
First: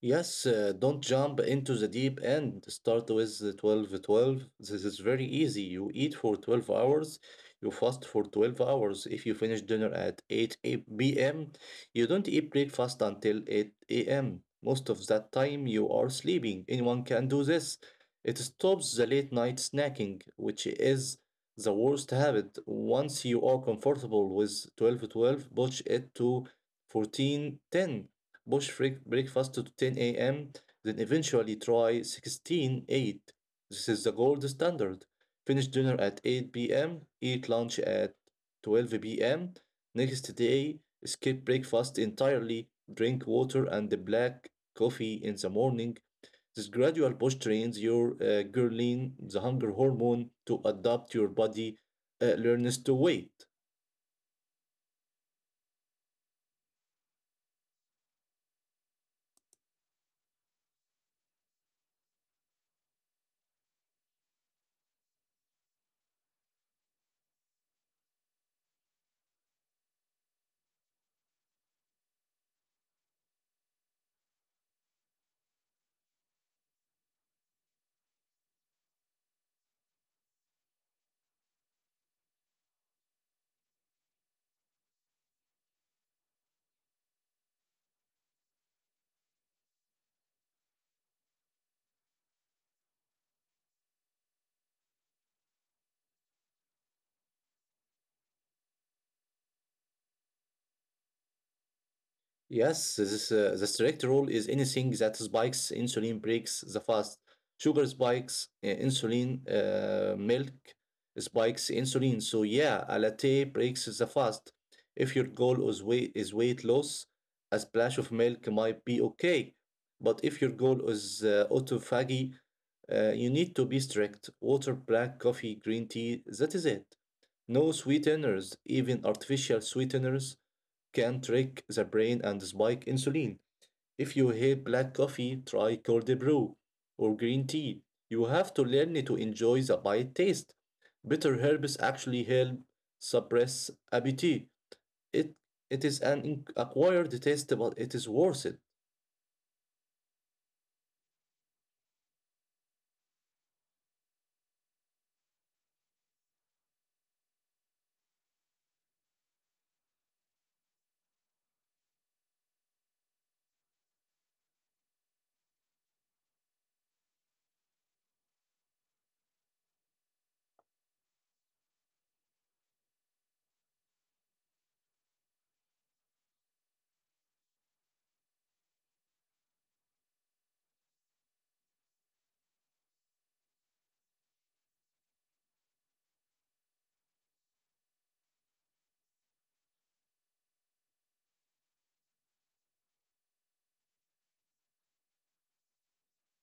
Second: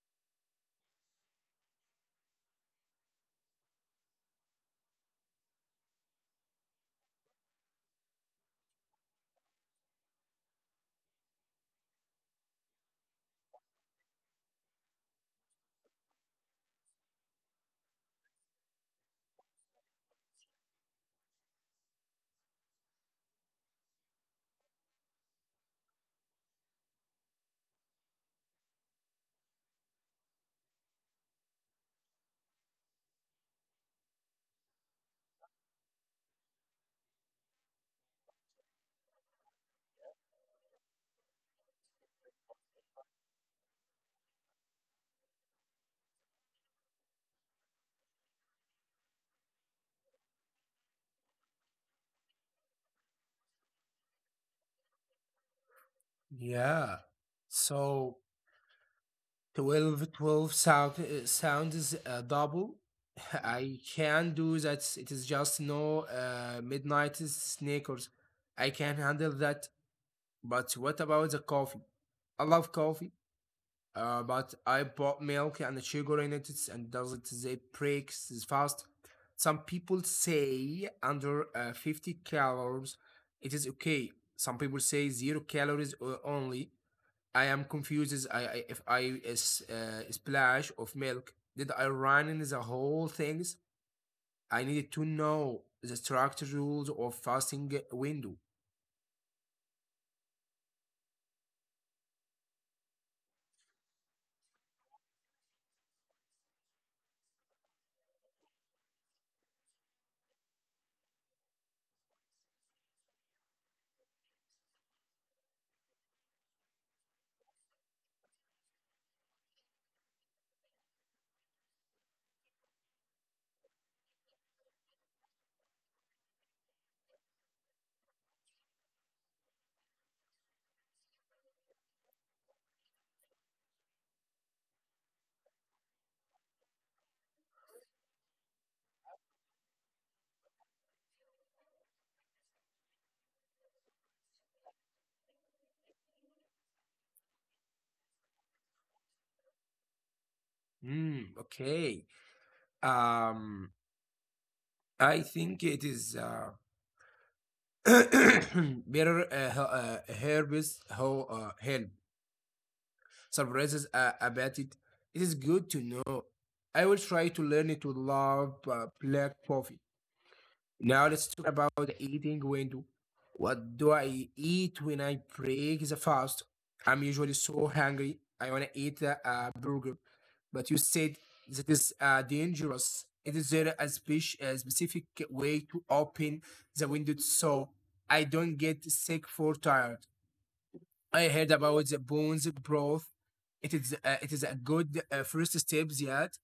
Yes, don't jump into the deep end. Start with the 12 12. This is very easy. You eat for 12 hours, you fast for 12 hours. If you finish dinner at 8 p.m., you don't eat breakfast until 8 a.m. Most of that time, you are sleeping. Anyone can do this. It stops the late night snacking, which is the worst habit. Once you are comfortable with 12 12, push it to 14 10, push breakfast to 10 a.m., then eventually try 16 eight. This is the gold standard. Finish dinner at 8 p.m., eat lunch at 12 p.m. Next day, skip breakfast entirely, drink water and the black coffee in the morning. This gradual push trains your ghrelin, the hunger hormone, to adapt. Your body learns to wait.
Yeah. So twelve 12 sound sounds double. I can do that. It is just no midnight sneakers. I can handle that. But what about the coffee? I love coffee, but I bought milk and the sugar in and does it they breaks is fast. Some people say under 50 calories, it is okay. Some people say zero calories only. I am confused as I if I is splash of milk. Did I run in the whole things? I needed to know the structure rules of fasting window.
Yes, the strict rule is anything that spikes insulin breaks the fast. Sugar spikes insulin, milk spikes insulin. So yeah, a latte breaks the fast. If your goal is weight loss, a splash of milk might be okay. But if your goal is autophagy, you need to be strict. Water, black coffee, green tea, that is it. No sweeteners, even artificial sweeteners can trick the brain and spike insulin. If you hate black coffee, try cold brew or green tea. You have to learn to enjoy the bite taste. Bitter herbs actually help suppress appetite. It, it is an acquired taste, but it is worth it.
Hmm. Okay. Um. I think it is. Better herbs who help surprises about it. It is good to know. I will try to learn to love black coffee. Now let's talk about the eating window. What do I eat when I break the fast? I'm usually so hungry. I want to eat a burger, but you said that is dangerous. It is there a specific way to open the window so I don't get sick for tired? I heard about the bones broth. It is a good first steps yet.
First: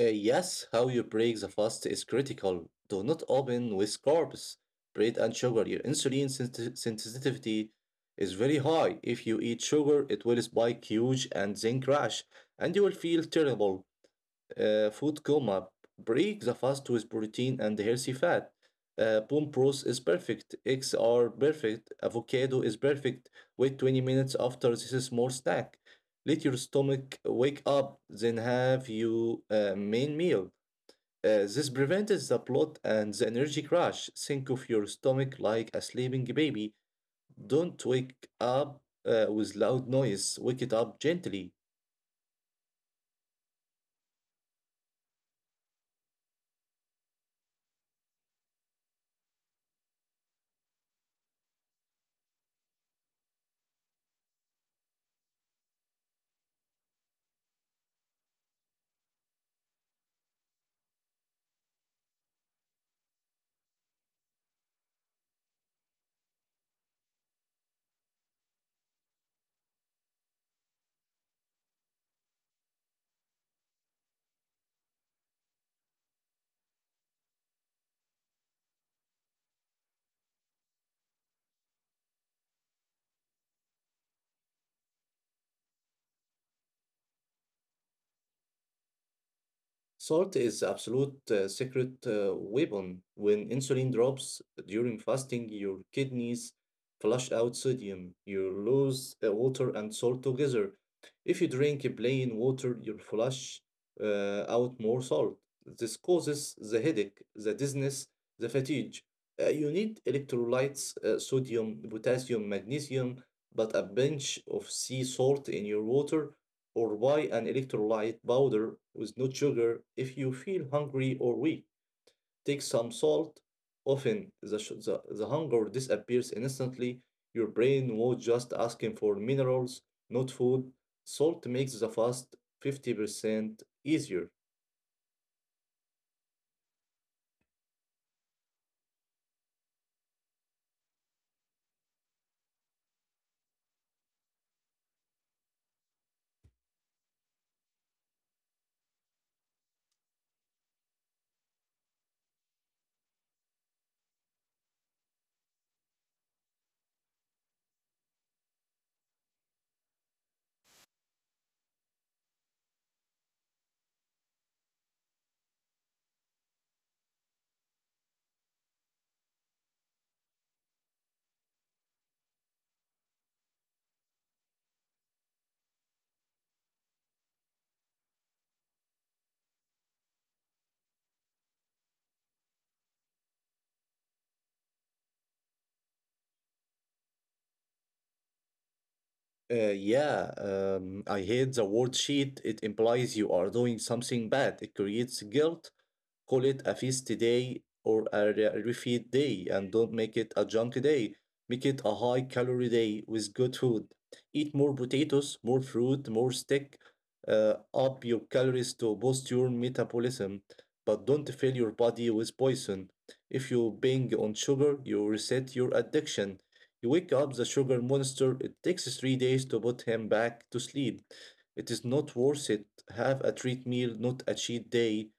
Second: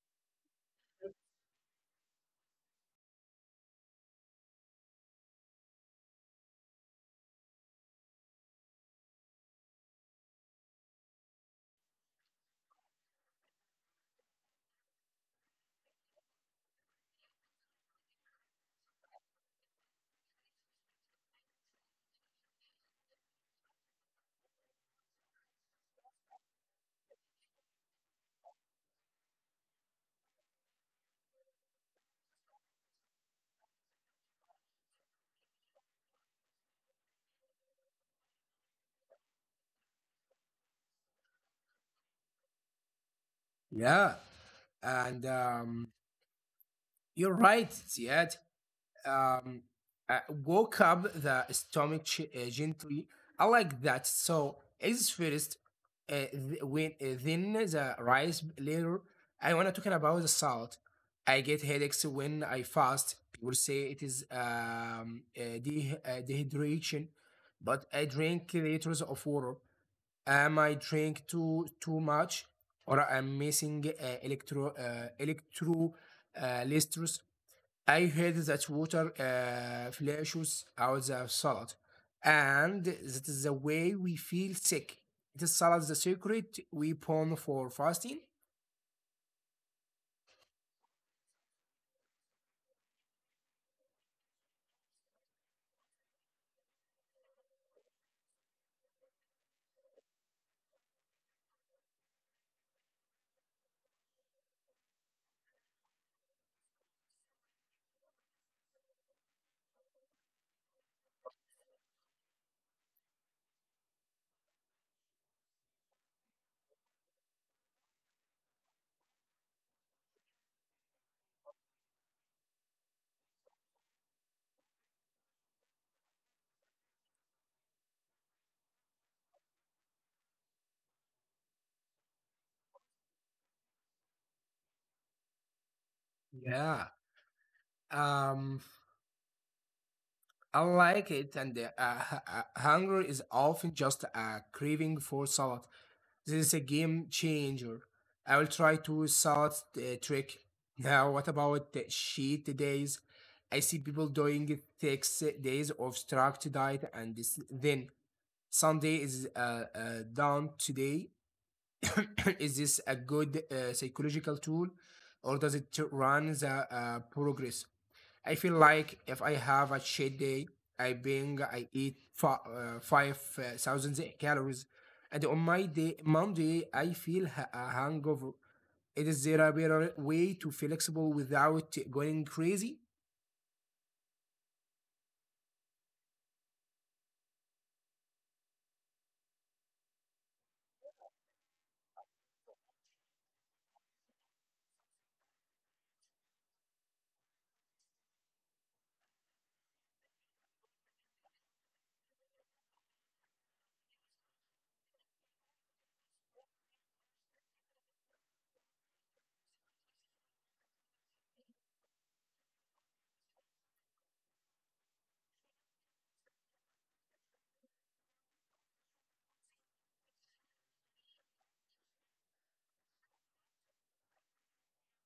Yes, how you break the fast is critical. Do not open with carbs, bread, and sugar. Your insulin sensitivity is very high. If you eat sugar, it will spike huge and then crash, and you will feel terrible, food coma. Break the fast with protein and healthy fat. Bone broth is perfect. Eggs are perfect. Avocado is perfect. Wait 20 minutes after this small snack. Let your stomach wake up, then have your main meal. This prevents the bloat and the energy crash. Think of your stomach like a sleeping baby. Don't wake up with loud noise. Wake it up gently.
Yeah, and you're right, Ziad. um, woke up the stomach gently. I like that. So is first, th- when then the rice later. I wanna talking about the salt. I get headaches when I fast. People say it is dehydration, but I drink liters of water. Am I drink too much, or I'm missing electro electro uh, I heard that water flushes out the salad, and that is the way we feel sick. It is salad the secret weapon for fasting.
Salt is absolute secret weapon. When insulin drops during fasting, your kidneys flush out sodium. You lose water and salt together. If you drink plain water, you flush out more salt. This causes the headache, the dizziness, the fatigue. You need electrolytes, sodium, potassium, magnesium, but a pinch of sea salt in your water or buy an electrolyte powder with no sugar. If you feel hungry or weak, take some salt. Often the hunger disappears instantly. Your brain was just asking for minerals, not food. Salt makes the fast 50% easier.
Yeah, um, I like it, and hunger is often just a craving for salad. This is a game changer. I will try to salad the trick. Now, what about the cheat days? I see people doing six days of strict diet, and this, then Sunday is down today. Is this a good psychological tool, or does it run the progress? I feel like if I have a shit day, I eat 5,000 calories. And on my day, Monday, I feel a hangover. It is there a better way to flexible without going crazy?
Yeah, I hate the word cheat. It implies you are doing something bad. It creates guilt. Call it a feast day or a refeed day and don't make it a junk day. Make it a high calorie day with good food. Eat more potatoes, more fruit, more steak. Up your calories to boost your metabolism, but don't fill your body with poison. If you bang on sugar, you reset your addiction. You wake up the sugar monster. It takes 3 days to put him back to sleep. It is not worth it. Have a treat meal, not a cheat day.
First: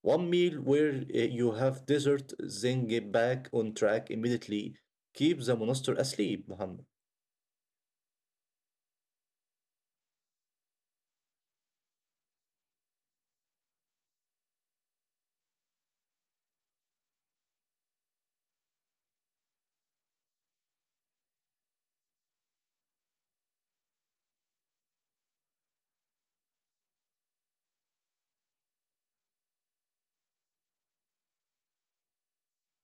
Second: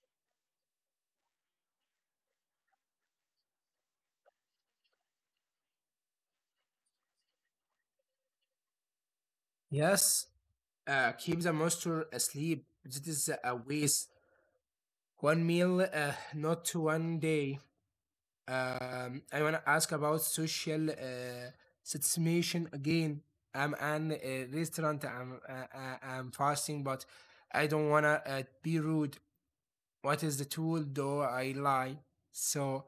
One meal where you have dessert, then get back on track immediately. Keep the monster asleep, Muhammad.
Yes, keep the monster asleep. This is a waste. One meal, not one day. I want to ask about social satisfaction again. I'm an restaurant. I'm fasting, but I don't wanna be rude. What is the tool though I lie? So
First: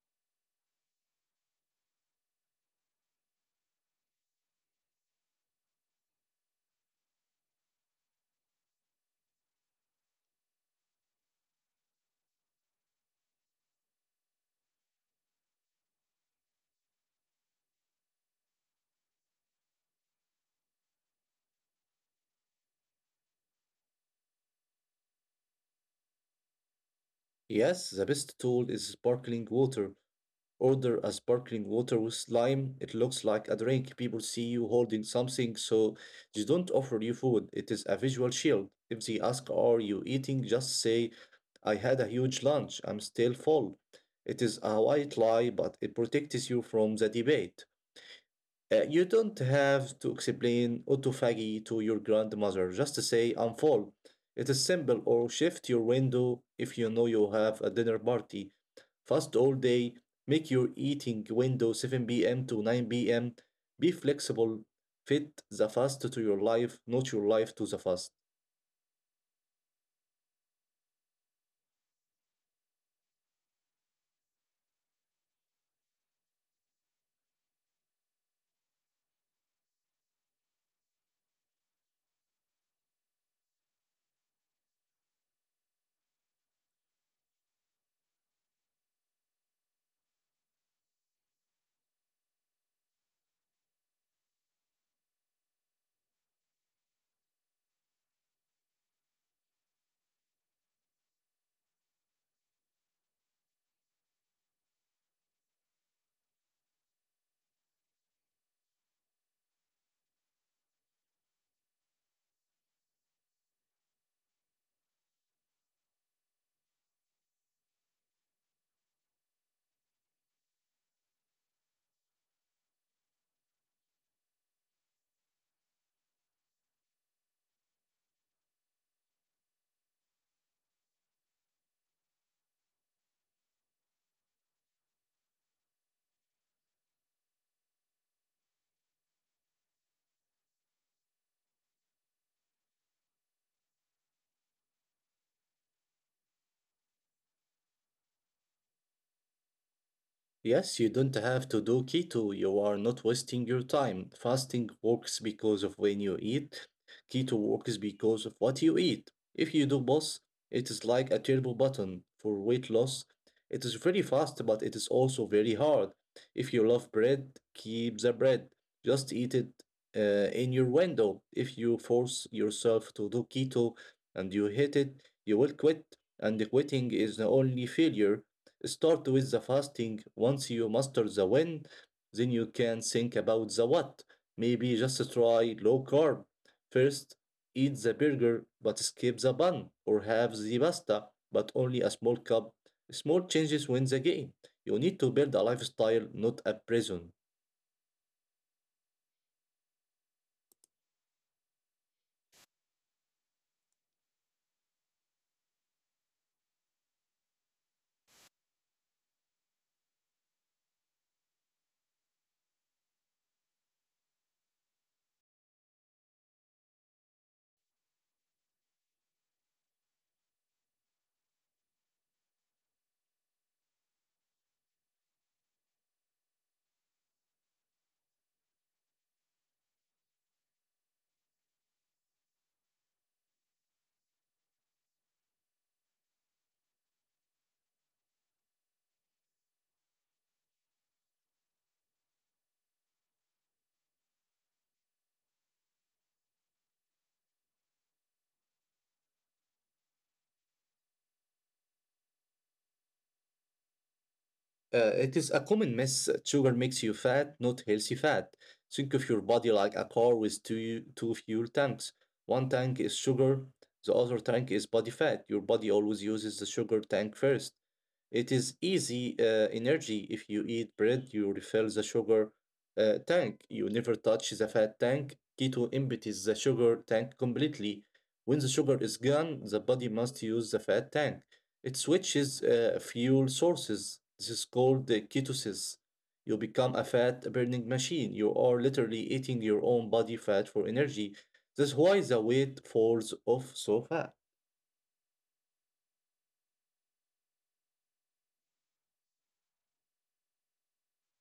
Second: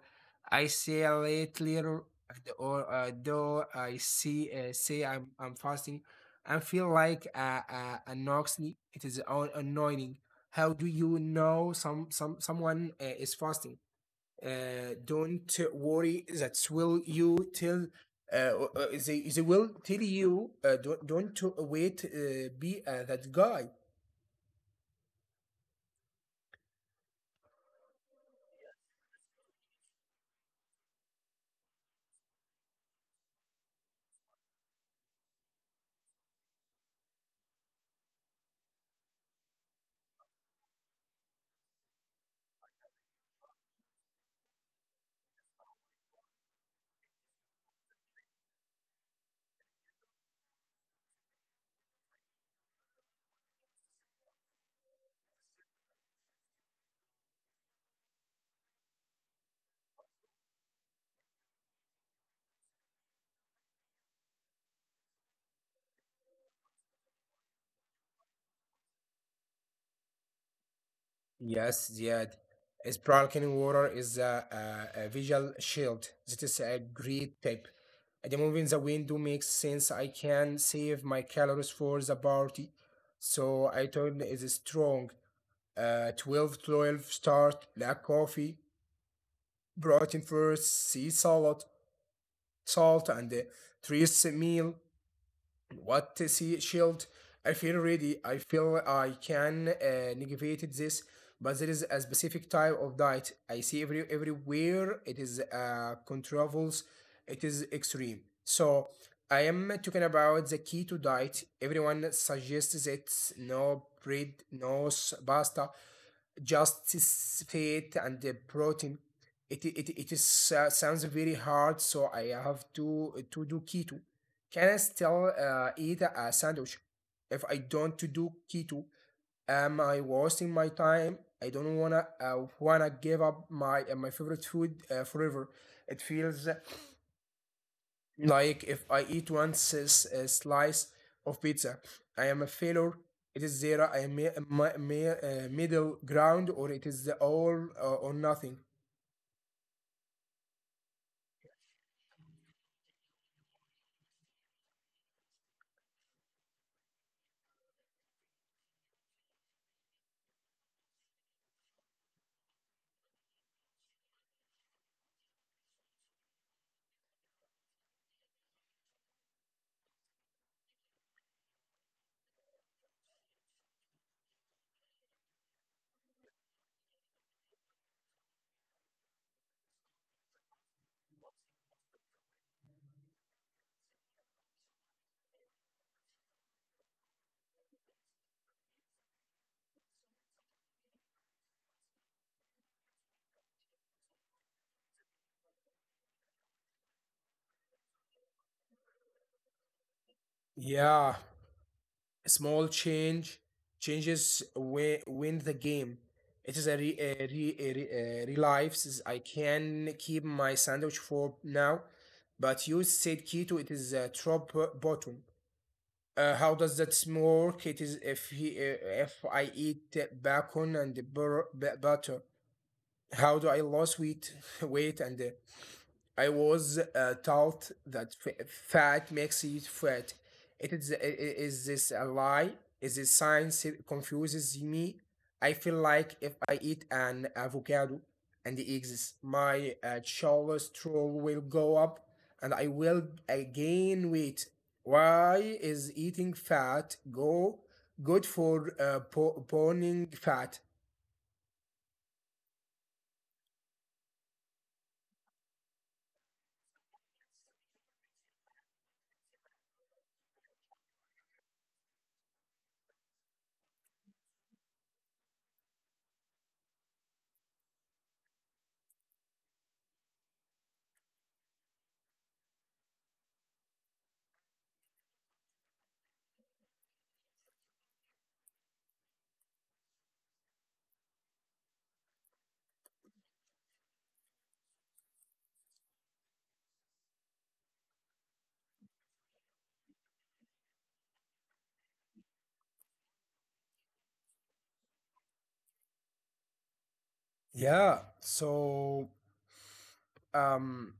I say a little later, or though I see say I'm fasting, I feel like annoying. It is annoying. How do you know someone is fasting? Don't worry. That will you tell. They will tell you don't wait. Be that guy.
Yes, the best tool is sparkling water. Order a sparkling water with lime. It looks like a drink. People see you holding something, so they don't offer you food. It is a visual shield. If they ask, "Are you eating?" just say, "I had a huge lunch. I'm still full." It is a white lie, but it protects you from the debate. You don't have to explain autophagy to your grandmother. Just say unfold. It is simple. Or shift your window if you know you have a dinner party. Fast all day. Make your eating window 7 p.m. to 9 p.m. Be flexible. Fit the fast to your life, not your life to the fast.
Yes, Ziad. Sparkling water is a visual shield. That is a great tip. Removing the window makes sense. I can save my calories for the party. So I turn is strong. Twelve start, black coffee, protein first, sea salad, salt, and three meal what to see shield. I feel ready, I feel I can negate this. But there is a specific type of diet I see every everywhere. It is controls. It is extreme. So I am talking about the keto diet. Everyone suggests it: no bread, no pasta, just fat and the protein. It is sounds very hard. So I have to do keto? Can I still eat a sandwich if I don't to do keto? Am I wasting my time? I don't wanna give up my my favorite food forever. It feels like if I eat slice of pizza, I am a failure. It is zero. I am middle ground, or it is the all or nothing.
Yes, you don't have to do keto. You are not wasting your time. Fasting works because of when you eat. Keto works because of what you eat. If you do both, it is like a turbo button for weight loss. It is very fast, but it is also very hard. If you love bread, keep the bread. Just eat it in your window. If you force yourself to do keto and you hate it, you will quit. And quitting is the only failure. Start with the fasting. Once you master the when, then you can think about the what. Maybe just try low carb. First, eat the burger but skip the bun or have the pasta but only a small cup. Small changes win the game. You need to build a lifestyle, not a prison.
Yeah, a small changes win the game. It is a relives. I can keep my sandwich for now, but you said keto. It is a drop bottom. How does that work? It is if I eat bacon and butter. How do I lose weight, weight and I was taught that fat makes you fat. It is, is this a lie? Is this science it confuses me? I feel like if I eat an avocado and the eggs, my cholesterol will go up and I will gain weight. Why is eating fat go good for burning fat?
It is a common myth that sugar makes you fat, not healthy fat. Think of your body like a car with two fuel tanks. One tank is sugar, the other tank is body fat. Your body always uses the sugar tank first. It is easy energy. If you eat bread, you refill the sugar tank, you never touch the fat tank. Keto empties the sugar tank completely. When the sugar is gone, the body must use the fat tank. It switches fuel sources. This is called the ketosis. You become a fat burning machine. You are literally eating your own body fat for energy. That's why the weight falls off so fast.
Yeah, so um,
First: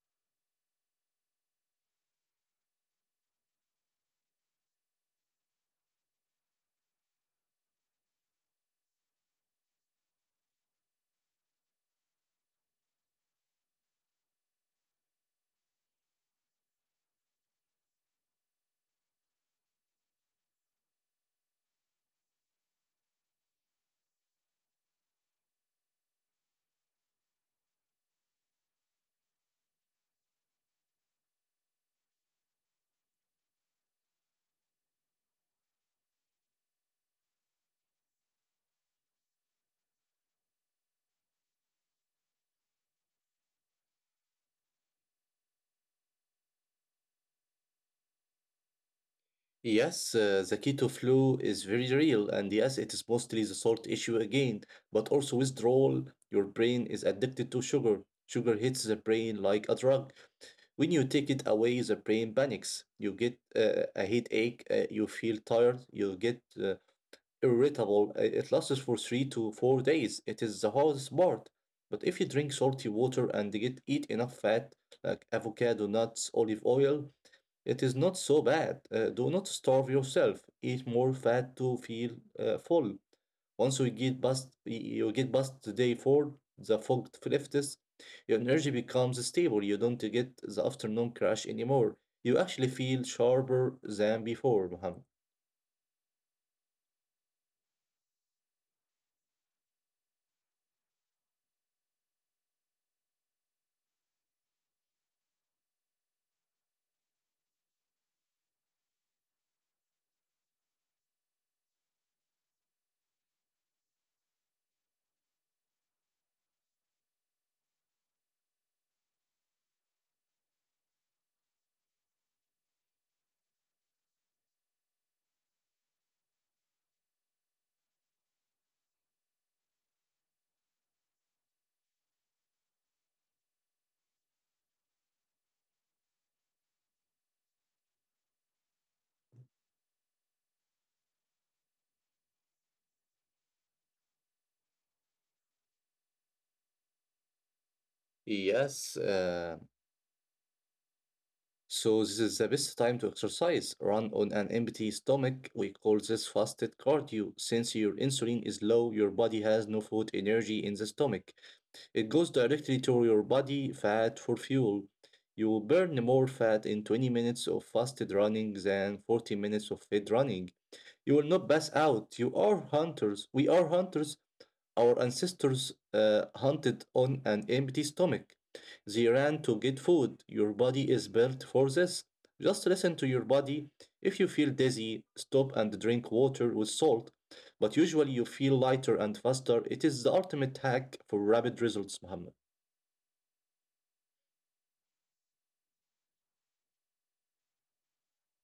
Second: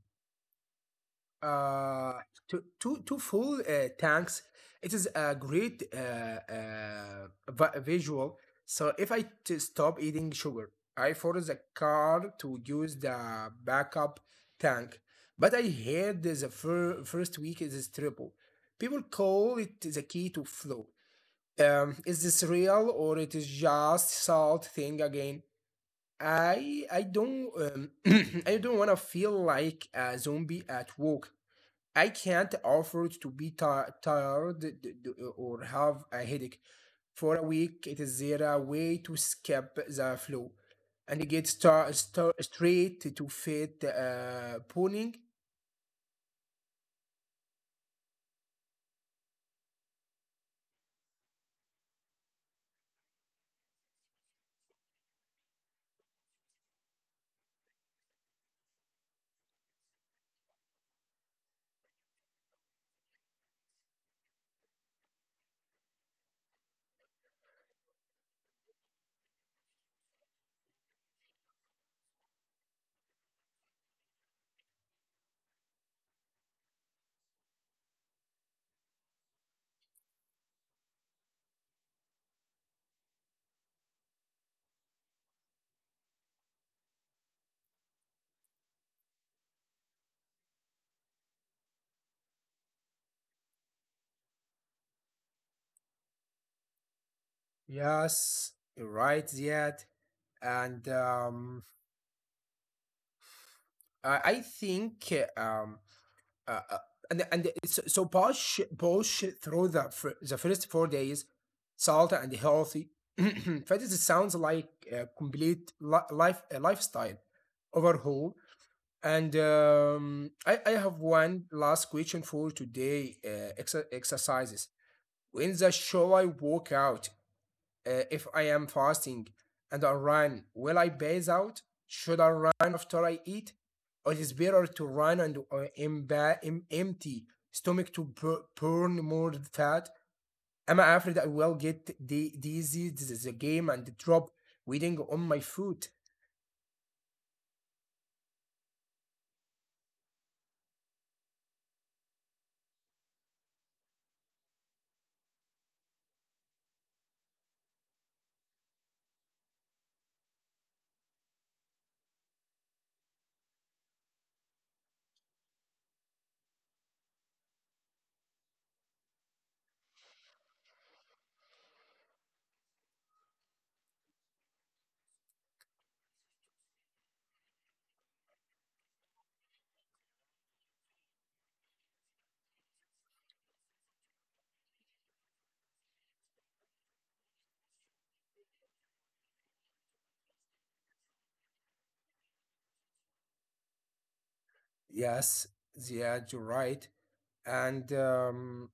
uh to full tanks. It is a great vi- visual. So if I stop eating sugar, I force the car to use the backup tank. But I heard the first week is triple. People call it the key to flow. Um, is this real, or it is just salt thing again? I don't I don't want to feel like a zombie at work. I can't afford to be tired or have a headache for a week. It is there a way to skip the flow and get straight to fit pulling?
Yes, the keto flu is very real, and yes, it is mostly the salt issue again, but also withdrawal. Your brain is addicted to sugar. Sugar hits the brain like a drug. When you take it away, the brain panics. You get a headache, you feel tired, you get irritable. It lasts for 3 to 4 days. It is the hardest part. But if you drink salty water and get eat enough fat, like avocado, nuts, olive oil, it is not so bad. Do not starve yourself. Eat more fat to feel full. Once you get past You get past the day four, the fog lifts, your energy becomes stable. You don't get the afternoon crash anymore. You actually feel sharper than before, Muhammad.
Yes, you're right, Ziad. And I think um, uh, uh, and so, push through the the first 4 days, salt and healthy. Fetish sounds like a complete life a lifestyle overhaul. And I have one last question for today: exercises. When the shall I walk out? Uh, if I am fasting and I run, will I base out? Should I run after I eat? Or it is better to run and em- empty stomach to burn more fat? Am I afraid I will get the disease? This is a game and drop waiting on my food.
Yes. So this is the best time to exercise. Run on an empty stomach. We call this fasted cardio. Since your insulin is low, your body has no food energy in the stomach. It goes directly to your body fat for fuel. You will burn more fat in 20 minutes of fasted running than 40 minutes of fed running. You will not pass out. You are hunters. We are hunters. Our ancestors hunted on an empty stomach. They ran to get food. Your body is built for this. Just listen to your body. If you feel dizzy, stop and drink water with salt. But usually you feel lighter and faster. It is the ultimate hack for rapid results, Muhammad.
Yes, yeah, you're right. And um,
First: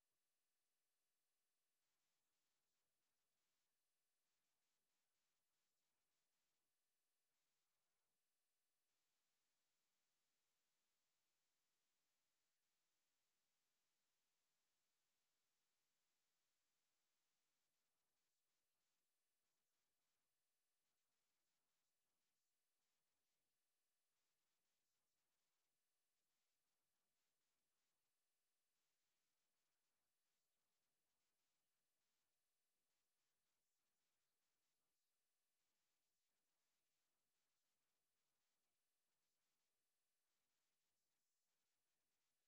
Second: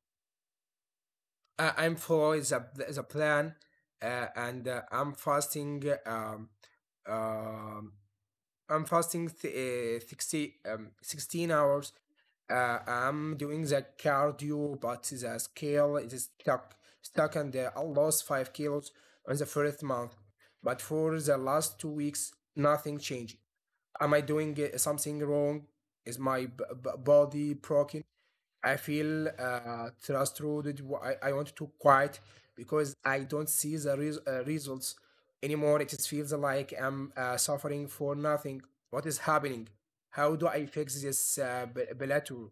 I- I'm following the plan and um, I'm fasting 16 hours. I'm doing the cardio, but the scale is stuck, and I lost 5 kilos on the first month. But for the last 2 weeks, nothing changed. Am I doing something wrong? Is my body broken? I feel frustrated. I want to quit because I don't see the results anymore. It just feels like I'm suffering for nothing. What is happening? How do I fix this plateau?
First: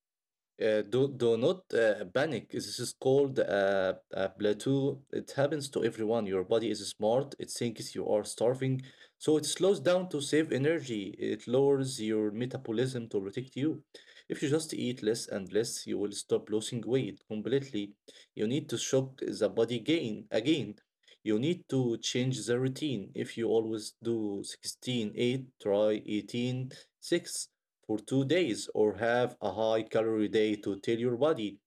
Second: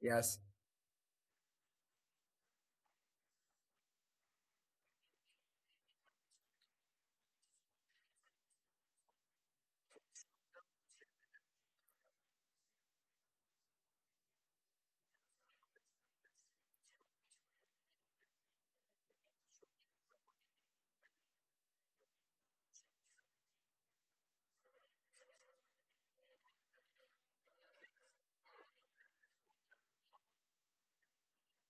Yes.
Do not panic. This is called plateau. It happens to everyone. Your body is smart. It thinks you are starving, so it slows down to save energy. It lowers your metabolism to protect you. If you just eat less and less, you will stop losing weight completely. You need to shock the body gain again. You need to change the routine. If you always do 16, 8, try 18/6 for 2 days or have a high calorie day to tell your body,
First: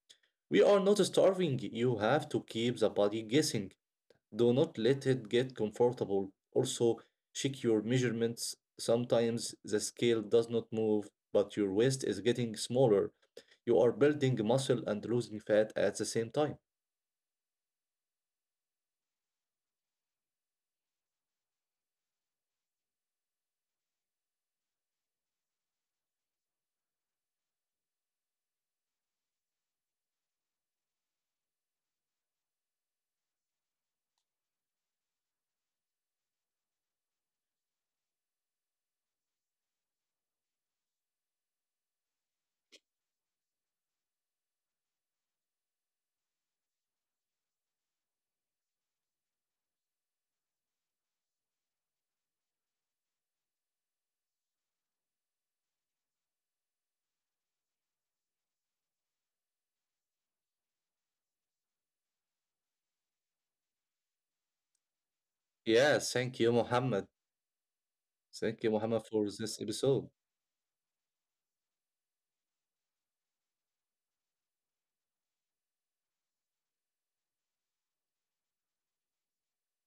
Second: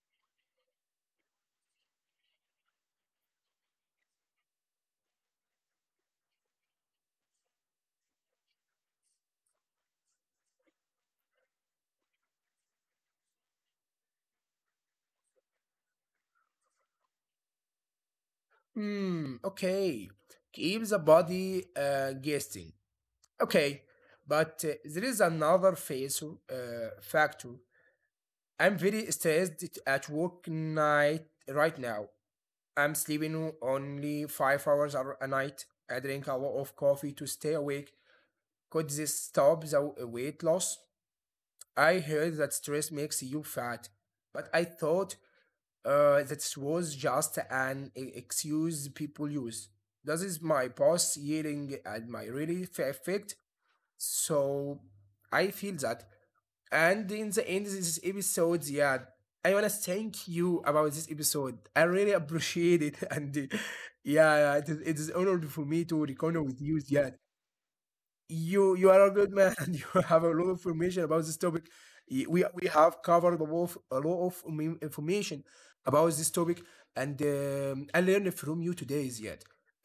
we are not starving. You have to keep the body guessing. Do not let it get comfortable. Also, check your measurements. Sometimes the scale does not move, but your waist is getting smaller. You are building muscle and losing fat at the same time.
Hmm. Okay. Keep the body guessing. Okay. But there is another phase factor. I'm very stressed at work night right now. I'm sleeping only 5 hours a night. I drink a lot of coffee to stay awake. Could this stop the weight loss? I heard that stress makes you fat, but I thought that was just an excuse people use. This is my boss yelling at my really effect. So I feel that, and in the end of this episode, yeah, I wanna thank you about this episode. I really appreciate it, and yeah, yeah, it is honored for me
Yeah,
to record
thank you,
with you.
Mohammed.
Yeah,
Thank you,
you are
Mohammed,
a
for
good man,
this
and you
episode.
have a lot of information about this topic. We have covered a lot of information about this topic, and I learned from you today, Ziad.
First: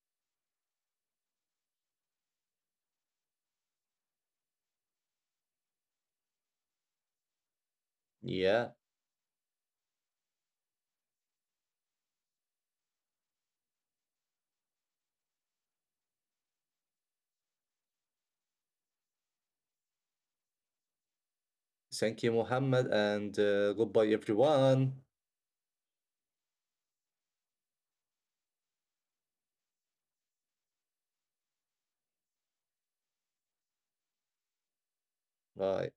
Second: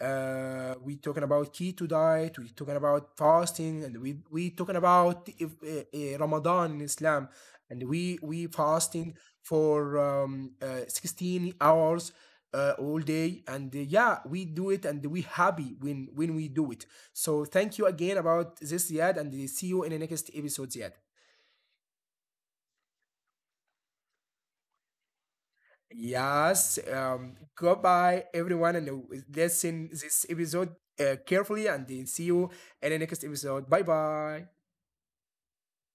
We talking about keto diet. We talking about fasting, and we talking about if, Ramadan in Islam, and we
Yeah,
fasting for 16 hours all day, and yeah, we do it and we happy when we do it. So thank you again about this, Ziad, and see you in the next episode, Ziad.
thank you, Mohammed, and goodbye, everyone.
Yes, goodbye everyone, and listen this episode carefully, and then see you in the next episode. Bye bye.
Bye.